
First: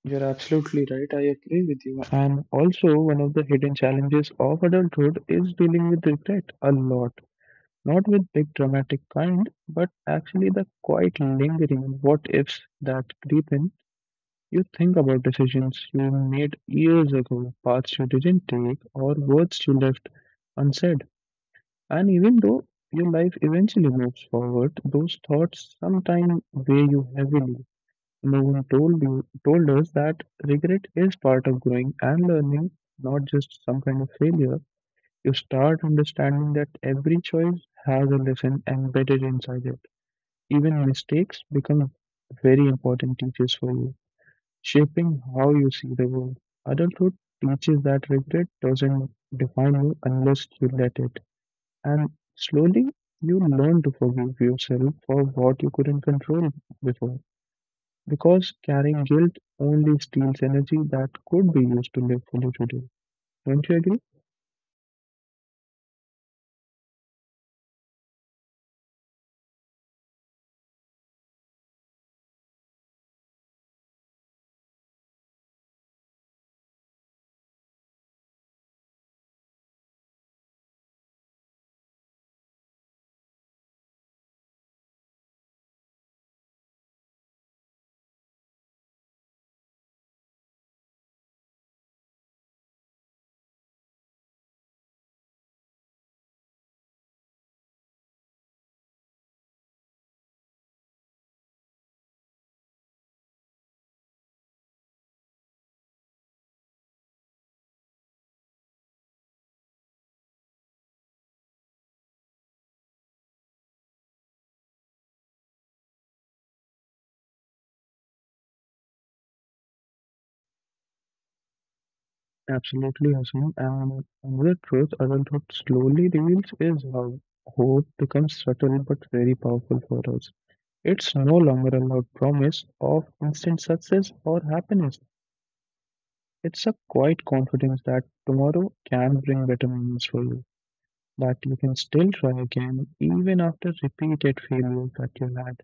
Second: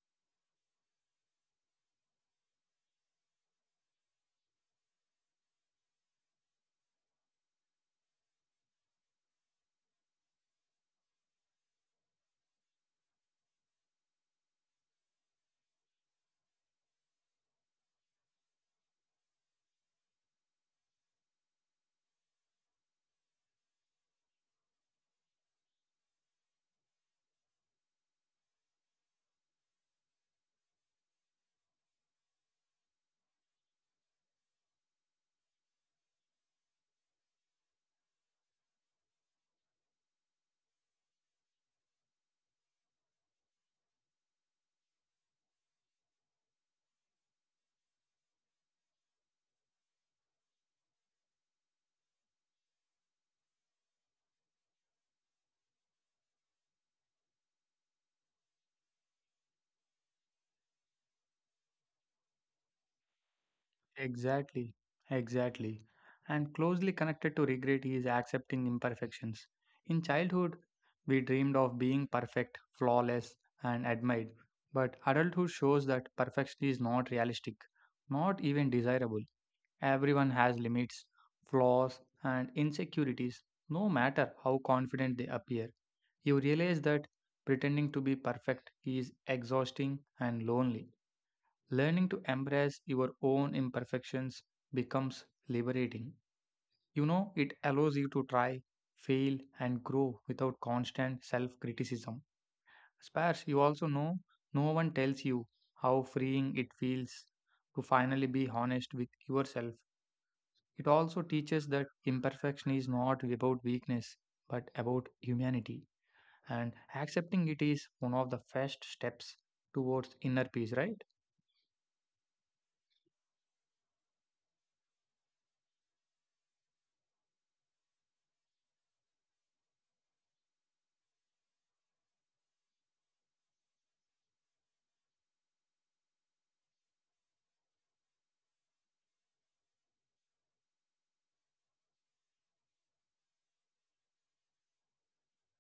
A: you're absolutely right. I agree with you. And also, one of the hidden challenges of adulthood is dealing with regret a lot. Not with big dramatic kind, but actually the quite lingering what ifs that creep in. You think about decisions you made years ago, paths you didn't take, or words you left unsaid. And even though your life eventually moves forward, those thoughts sometimes weigh you heavily. No one told you told us that regret is part of growing and learning, not just some kind of failure. You start understanding that every choice has a lesson embedded inside it. Even mistakes become very important teachers for you, shaping how you see the world. Adulthood teaches that regret doesn't define you unless you let it. And slowly, you learn to forgive yourself for what you couldn't control before. Because carrying guilt only steals energy that could be used to live fully today. Don't you agree?
B: Exactly, exactly. And closely connected to regret is accepting imperfections. In childhood, we dreamed of being perfect, flawless, and admired. But adulthood shows that perfection is not realistic, not even desirable. Everyone has limits, flaws, and insecurities, no matter how confident they appear. You realize that pretending to be perfect is exhausting and lonely. Learning to embrace your own imperfections becomes liberating. You know, it allows you to try, fail, and grow without constant self criticism. Spars, you also know no one tells you how freeing it feels to finally be honest with yourself. It also teaches that imperfection is not about weakness but about humanity, and accepting it is one of the first steps towards inner peace, right?
A: Absolutely, Hassan. And another truth adulthood slowly reveals is how hope becomes subtle but very powerful for us. It's no longer about promise of instant success or happiness. It's a quiet confidence that tomorrow can bring better moments for you, that you can still try again even after repeated failures that you had.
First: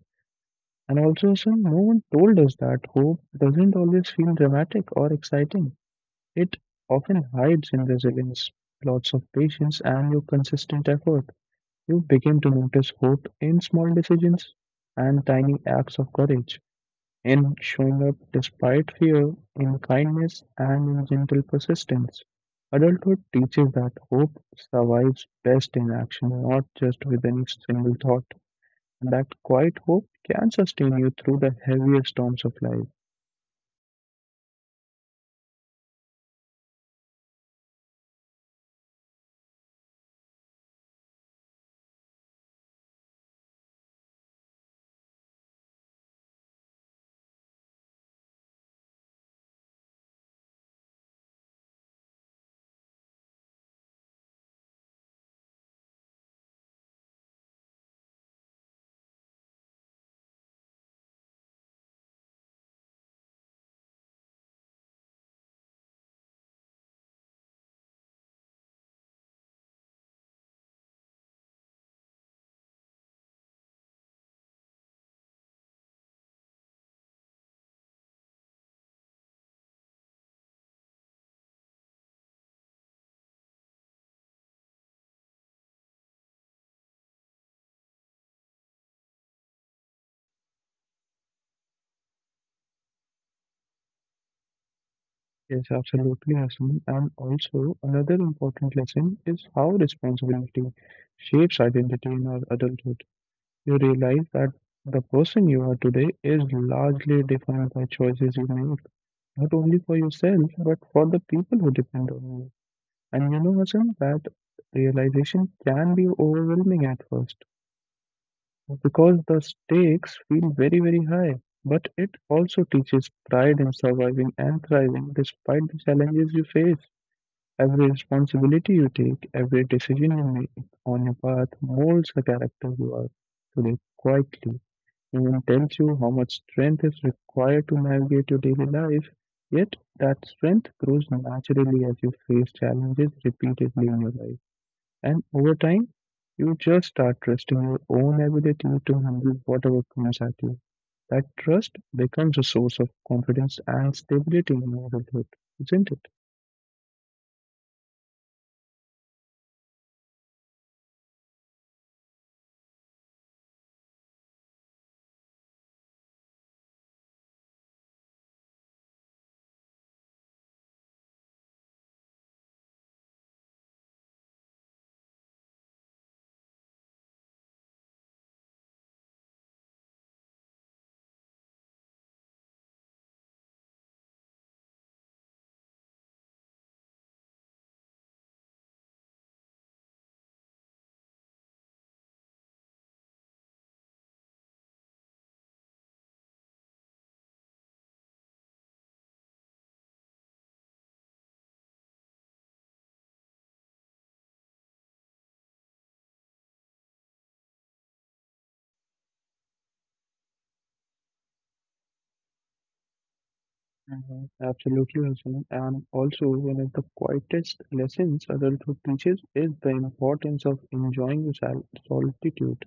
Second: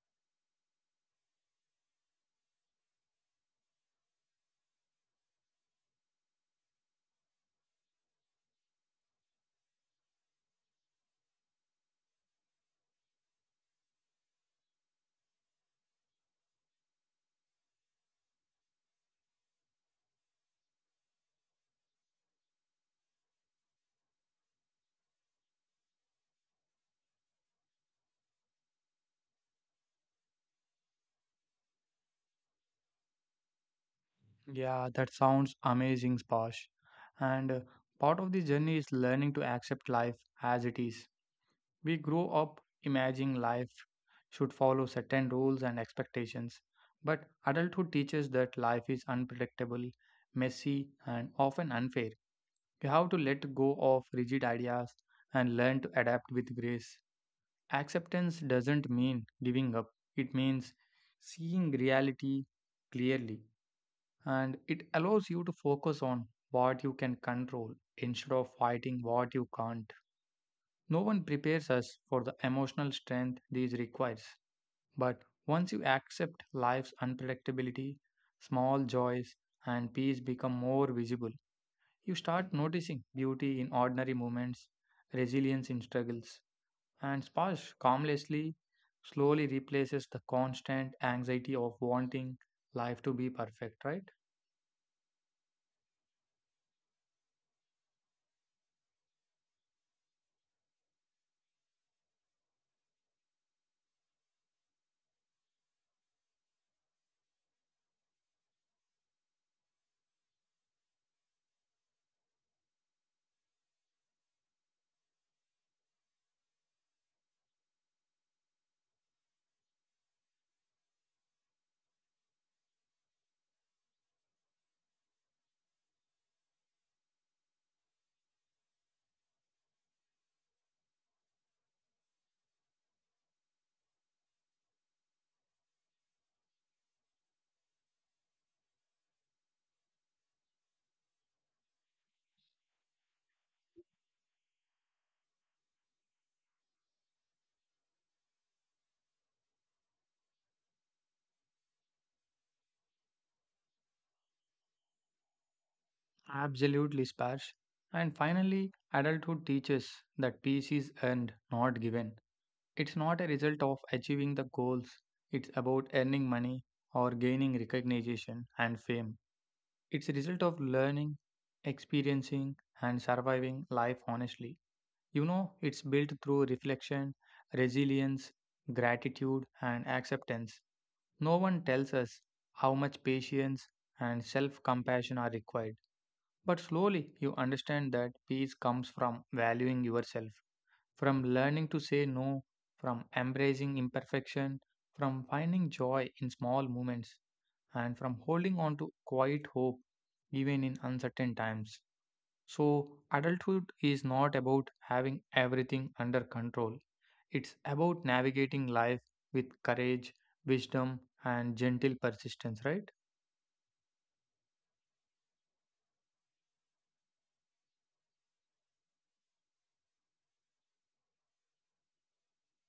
A: And also, some no one told us that hope doesn't always feel dramatic or exciting. It often hides in resilience, lots of patience, and your consistent effort. You begin to notice hope in small decisions and tiny acts of courage, in showing up despite fear, in kindness, and in gentle persistence. Adulthood teaches that hope survives best in action, not just with any single thought. And that quiet hope can sustain you through the heaviest storms of life.
B: Yeah, that sounds amazing, Spash. And Part of the journey is learning to accept life as it is. We grow up imagining life should follow certain rules and expectations, but adulthood teaches that life is unpredictable, messy, and often unfair. You have to let go of rigid ideas and learn to adapt with grace. Acceptance doesn't mean giving up, it means seeing reality clearly and it allows you to focus on what you can control instead of fighting what you can't. No one prepares us for the emotional strength these requires, but once you accept life's unpredictability, small joys and peace become more visible. You start noticing beauty in ordinary moments, resilience in struggles, and sparse calmlessly slowly replaces the constant anxiety of wanting life to be perfect, right?
A: Yes, absolutely, Hasan. And also, another important lesson is how responsibility shapes identity in our adulthood. You realize that the person you are today is largely defined by choices you made, not only for yourself, but for the people who depend on you. And you know, Hassan, that realization can be overwhelming at first because the stakes feel very, very high. But it also teaches pride in surviving and thriving despite the challenges you face. Every responsibility you take, every decision you make on your path molds the character you are today quietly. Even tells you how much strength is required to navigate your daily life, yet that strength grows naturally as you face challenges repeatedly in your life. And over time, you just start trusting your own ability to handle whatever comes at you. That trust becomes a source of confidence and stability in adulthood, isn't it?
B: Absolutely, Sparsh. And finally, adulthood teaches that peace is earned, not given. It's not a result of achieving the goals, it's about earning money or gaining recognition and fame. It's a result of learning, experiencing, and surviving life honestly. You know, it's built through reflection, resilience, gratitude, and acceptance. No one tells us how much patience and self compassion are required. But slowly you understand that peace comes from valuing yourself, from learning to say no, from embracing imperfection, from finding joy in small moments, and from holding on to quiet hope even in uncertain times. So, adulthood is not about having everything under control, it's about navigating life with courage, wisdom, and gentle persistence, right?
A: Absolutely, Hassan. And also, one of the quietest lessons adulthood teaches is the importance of enjoying your solitude.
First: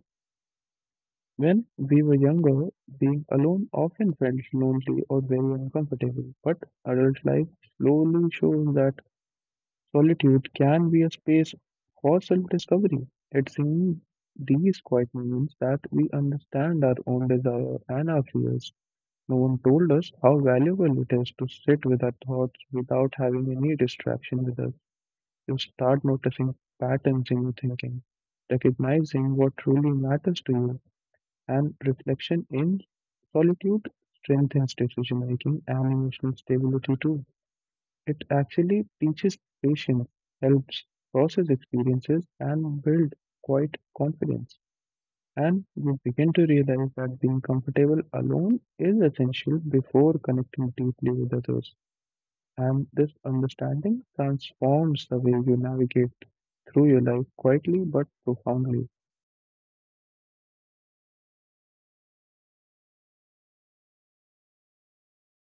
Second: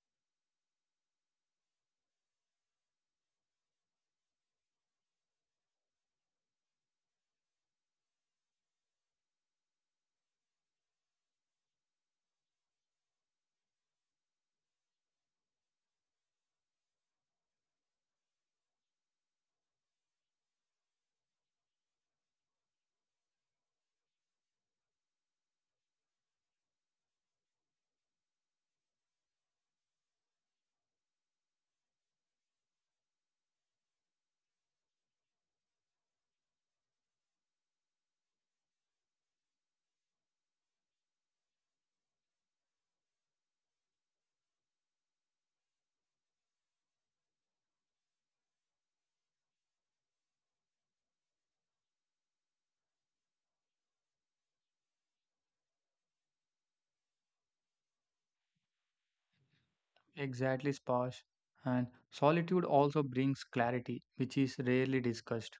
A: When we were younger, being alone often felt lonely or very uncomfortable, but adult life slowly shows that solitude can be a space for self discovery. It's in these quiet moments that we understand our own desire and our fears. No one told us how valuable it is to sit with our thoughts without having any distraction with us. You start noticing patterns in your thinking, recognizing what truly matters to you, and reflection in solitude strengthens decision making and emotional stability too. It actually teaches patience, helps process experiences, and build quiet confidence. And you begin to realize that being comfortable alone is essential before connecting deeply with others. And this understanding transforms the way you navigate through your life quietly but profoundly.
B: Exactly, Spash. And solitude also brings clarity, which is rarely discussed.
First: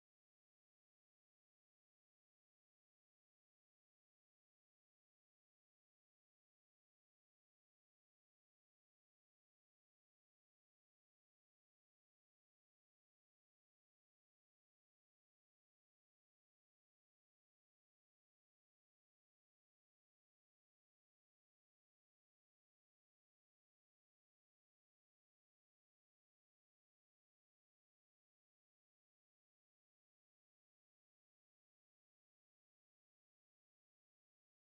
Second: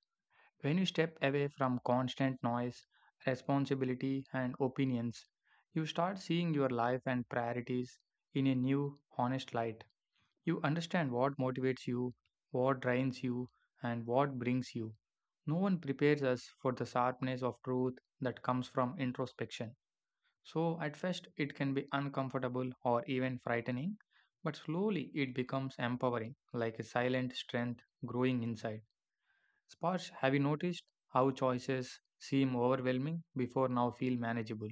B: When you step away from constant noise, responsibility, and opinions, you start seeing your life and priorities in a new, honest light. You understand what motivates you, what drains you, and what brings you. No one prepares us for the sharpness of truth that comes from introspection. So, at first, it can be uncomfortable or even frightening, but slowly it becomes empowering, like a silent strength growing inside. Sparsh, have you noticed how choices seem overwhelming before now feel manageable?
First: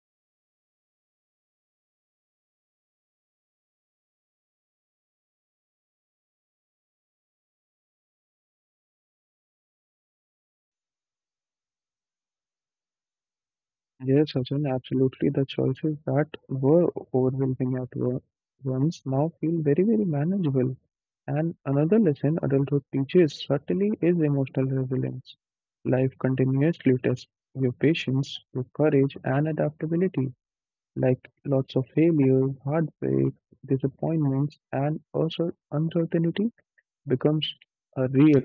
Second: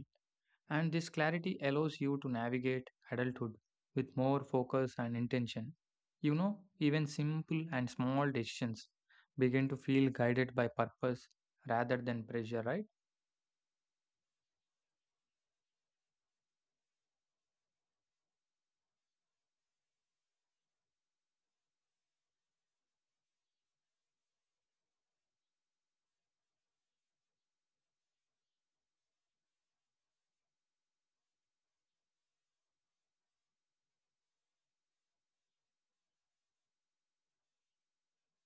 B: And this clarity allows you to navigate adulthood with more focus and intention. You know, even simple and small decisions begin to feel guided by purpose rather than pressure, right?
A: Yes, Sachin, absolutely. The choices that were overwhelming at once now feel very, very manageable. And another lesson adulthood teaches subtly is emotional resilience. Life continuously tests your patience, your courage, and adaptability. Like lots of failures, heartbreak, disappointments, and also uncertainty becomes a real,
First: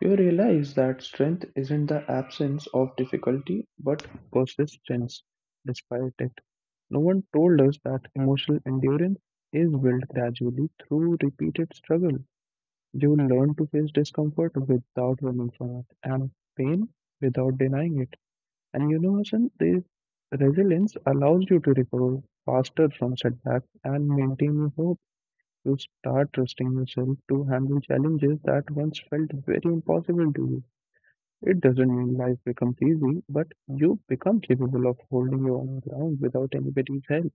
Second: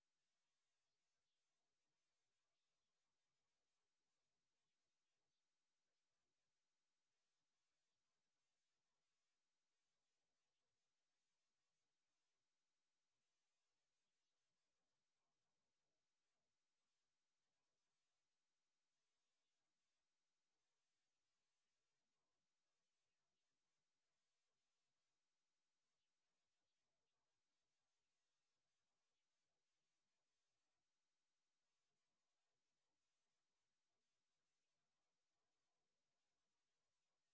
A: you realize that strength isn't the absence of difficulty, but persistence despite it. No one told us that emotional endurance is built gradually through repeated struggle. You learn to face discomfort without running from it, and pain without denying it. And you know, Hassan, this resilience allows you to recover faster from setbacks and maintain your hope. You start trusting yourself to handle challenges that once felt very impossible to you. It doesn't mean life becomes easy, but you become capable of holding your own ground without anybody's help,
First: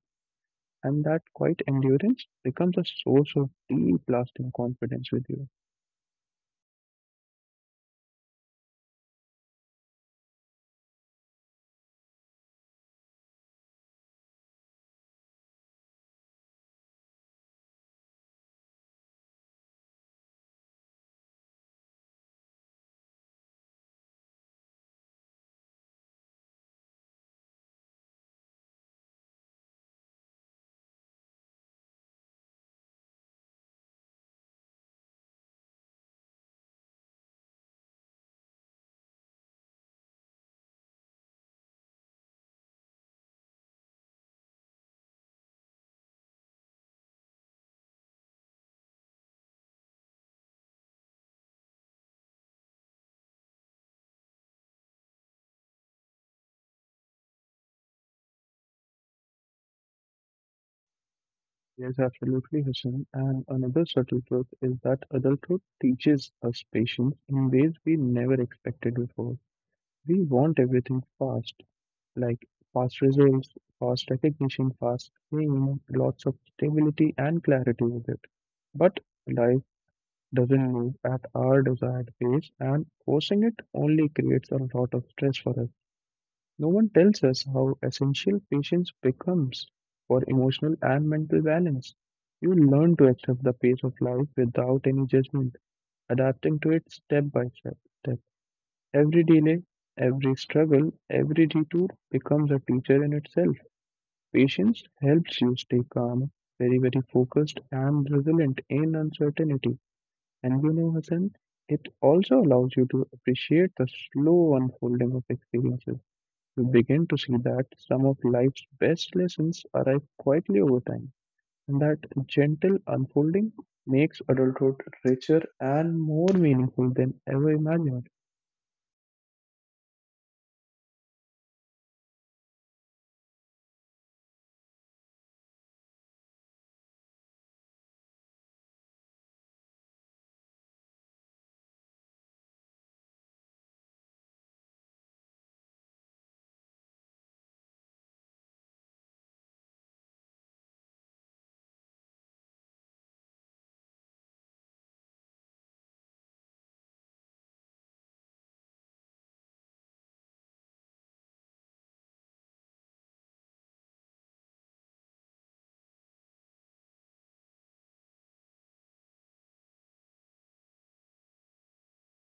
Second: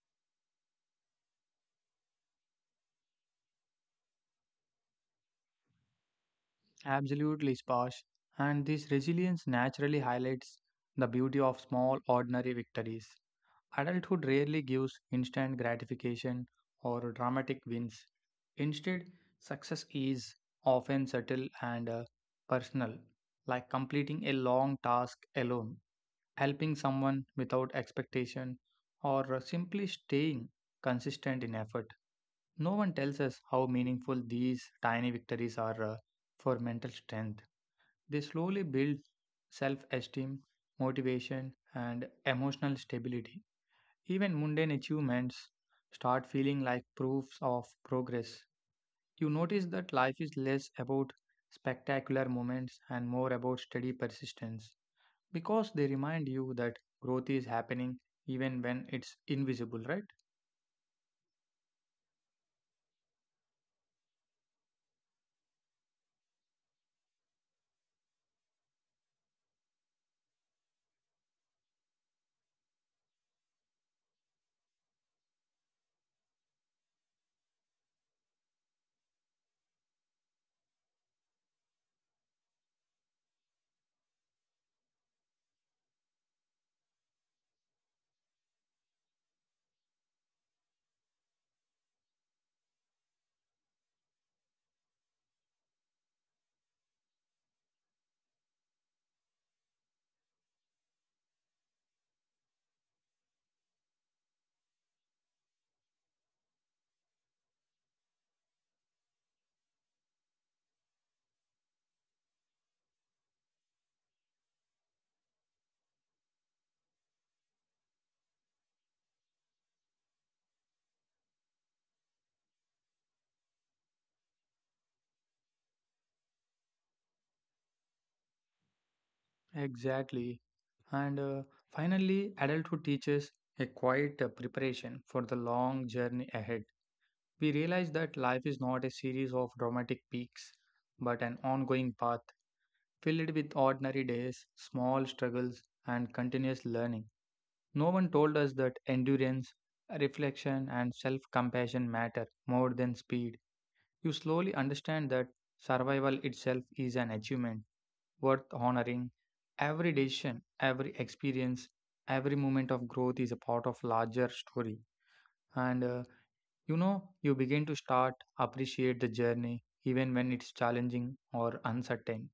A: and that quiet endurance becomes a source of deep lasting confidence with you.
B: Absolutely, Spash. And this resilience naturally highlights the beauty of small, ordinary victories. Adulthood rarely gives instant gratification or dramatic wins. Instead, success is often subtle and personal, like completing a long task alone, helping someone without expectation, or simply staying consistent in effort. No one tells us how meaningful these tiny victories are for mental strength they slowly build self esteem, motivation, and emotional stability. Even mundane achievements start feeling like proofs of progress. You notice that life is less about spectacular moments and more about steady persistence because they remind you that growth is happening even when it's invisible, right?
A: Yes, absolutely, Hassan. And another subtle truth is that adulthood teaches us patience in ways we never expected before. We want everything fast, like fast results, fast recognition, fast fame, lots of stability and clarity with it. But life doesn't move at our desired pace, and forcing it only creates a lot of stress for us. No one tells us how essential patience becomes for emotional and mental balance. You learn to accept the pace of life without any judgment, adapting to it step by step. Every delay, every struggle, every detour becomes a teacher in itself. Patience helps you stay calm, very, very focused, and resilient in uncertainty. And you know, Hassan, it also allows you to appreciate the slow unfolding of experiences. You begin to see that some of life's best lessons arrive quietly over time, and that gentle unfolding makes adulthood richer and more meaningful than ever imagined.
B: Exactly. And Finally, adulthood teaches a quiet preparation for the long journey ahead. We realize that life is not a series of dramatic peaks, but an ongoing path filled with ordinary days, small struggles, and continuous learning. No one told us that endurance, reflection, and self compassion matter more than speed. You slowly understand that survival itself is an achievement worth honoring. Every decision, every experience, every moment of growth is a part of larger story. And You know, you begin to start appreciate the journey even when it's challenging or uncertain.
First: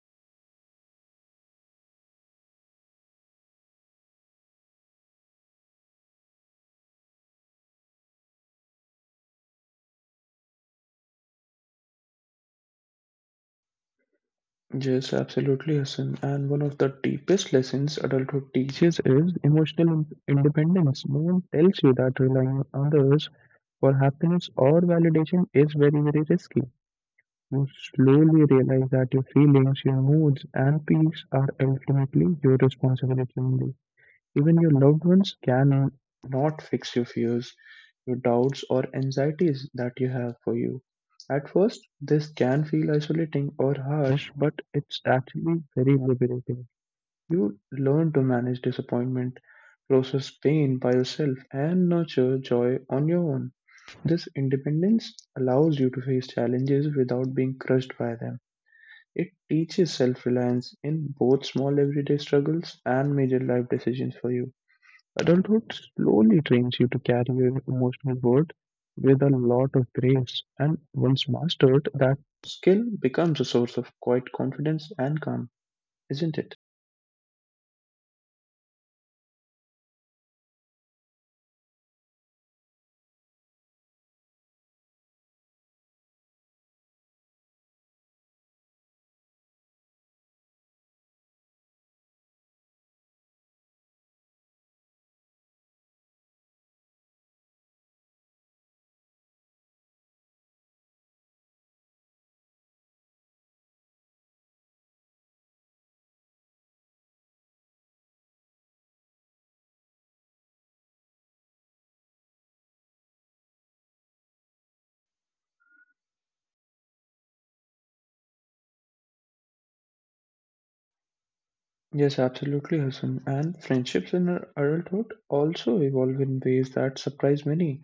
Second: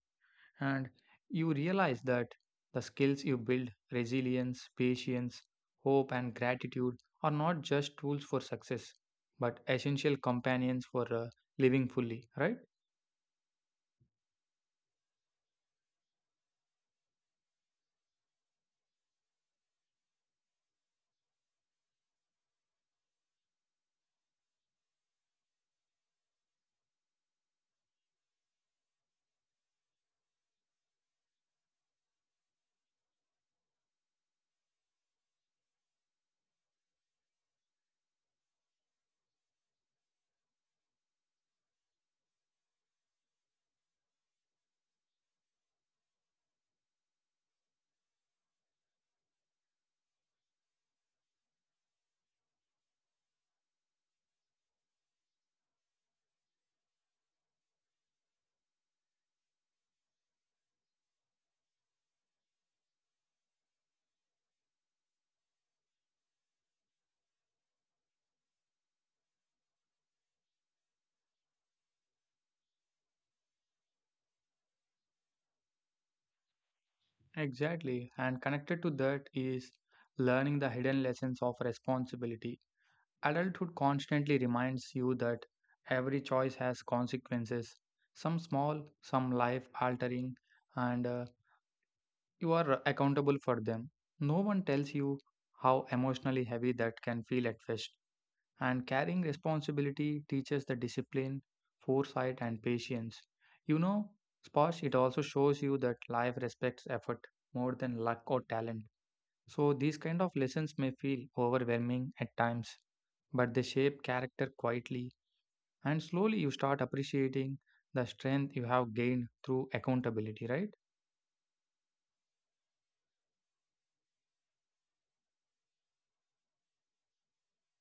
B: And you realize that the skills you build, resilience, patience, hope, and gratitude, are not just tools for success, but essential companions for living fully, right?
A: Yes, absolutely, Hassan. And one of the deepest lessons adulthood teaches is emotional independence. No one tells you that relying on others for happiness or validation is very, very risky. You slowly realize that your feelings, your moods, and peace are ultimately your responsibility only. Even your loved ones can not fix your fears, your doubts, or anxieties that you have for you. At first, this can feel isolating or harsh, but it's actually very liberating. You learn to manage disappointment, process pain by yourself, and nurture joy on your own. This independence allows you to face challenges without being crushed by them. It teaches self-reliance in both small everyday struggles and major life decisions for you. Adulthood slowly trains you to carry your emotional load with a lot of grace, and once mastered, that skill becomes a source of quiet confidence and calm, isn't it?
B: Exactly. And connected to that is learning the hidden lessons of responsibility. Adulthood constantly reminds you that every choice has consequences, some small, some life altering, and you are accountable for them. No one tells you how emotionally heavy that can feel at first, and carrying responsibility teaches the discipline, foresight, and patience. You know, Sposh, it also shows you that life respects effort more than luck or talent. So these kind of lessons may feel overwhelming at times, but they shape character quietly and slowly you start appreciating the strength you have gained through accountability, right?
A: Yes, absolutely, Hassan. And friendships in our adulthood also evolve in ways that surprise many.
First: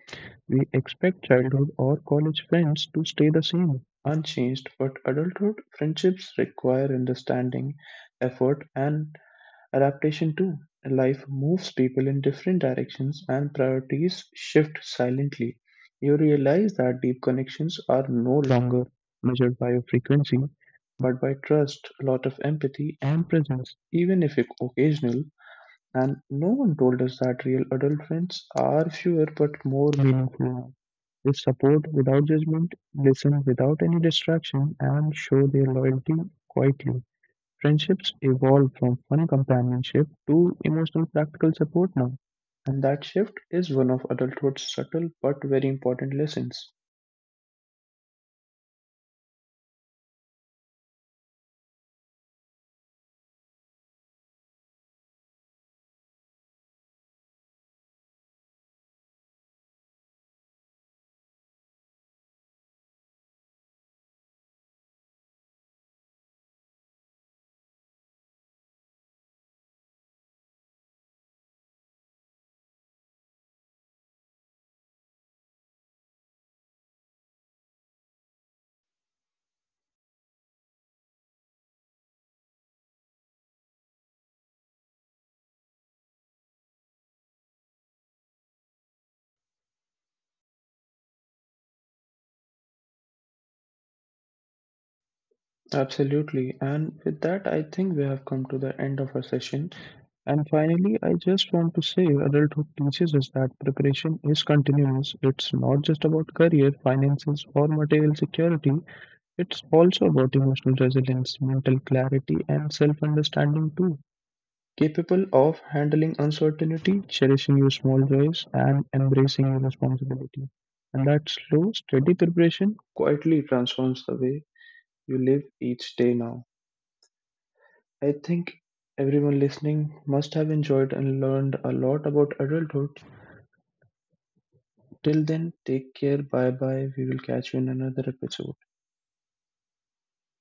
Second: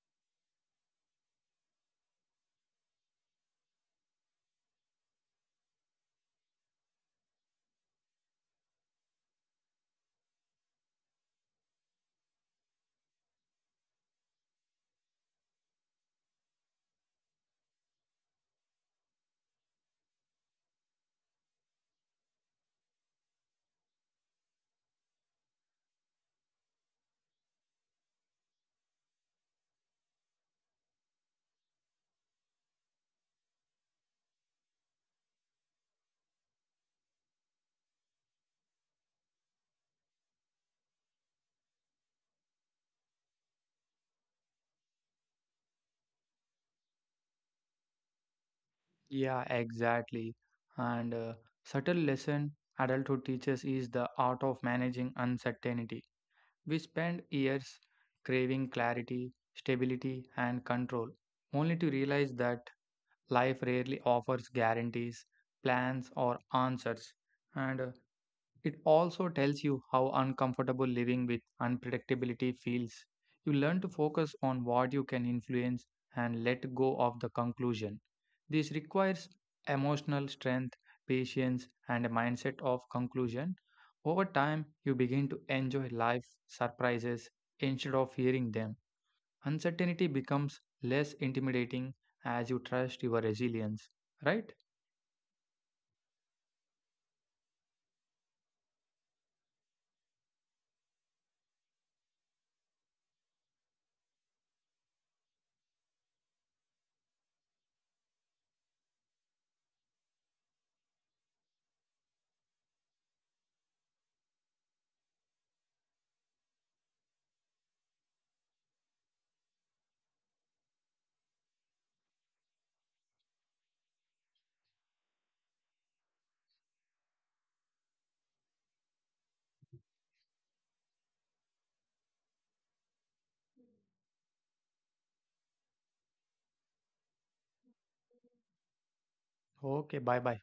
A: We expect childhood or college friends to stay the same, unchanged, but adulthood friendships require understanding, effort, and adaptation too. Life moves people in different directions and priorities shift silently. You realize that deep connections are no longer measured by your frequency, but by trust, a lot of empathy, and presence, even if occasional. And no one told us that real adult friends are fewer but more meaningful now. They support without judgment, listen without any distraction, and show their loyalty quietly. Friendships evolve from fun companionship to emotional practical support now, and that shift is one of adulthood's subtle but very important lessons.
B: Yeah, exactly. And Subtle lesson adulthood teaches is the art of managing uncertainty. We spend years craving clarity, stability and control only to realize that life rarely offers guarantees, plans or answers. And It also tells you how uncomfortable living with unpredictability feels. You learn to focus on what you can influence and let go of the conclusion. This requires emotional strength, patience, and a mindset of conclusion. Over time, you begin to enjoy life's surprises instead of fearing them. Uncertainty becomes less intimidating as you trust your resilience. Right?
A: Absolutely, and with that, I think we have come to the end of our session. And finally, I just want to say adulthood teaches us that preparation is continuous. It's not just about career, finances, or material security, it's also about emotional resilience, mental clarity, and self understanding too. Capable of handling uncertainty, cherishing your small joys, and embracing your responsibility. And that slow, steady preparation quietly transforms the way you live each day now. I think everyone listening must have enjoyed and learned a lot about adulthood. Till then, take care. Bye bye. We will catch you in another episode.
B: Okay, bye bye.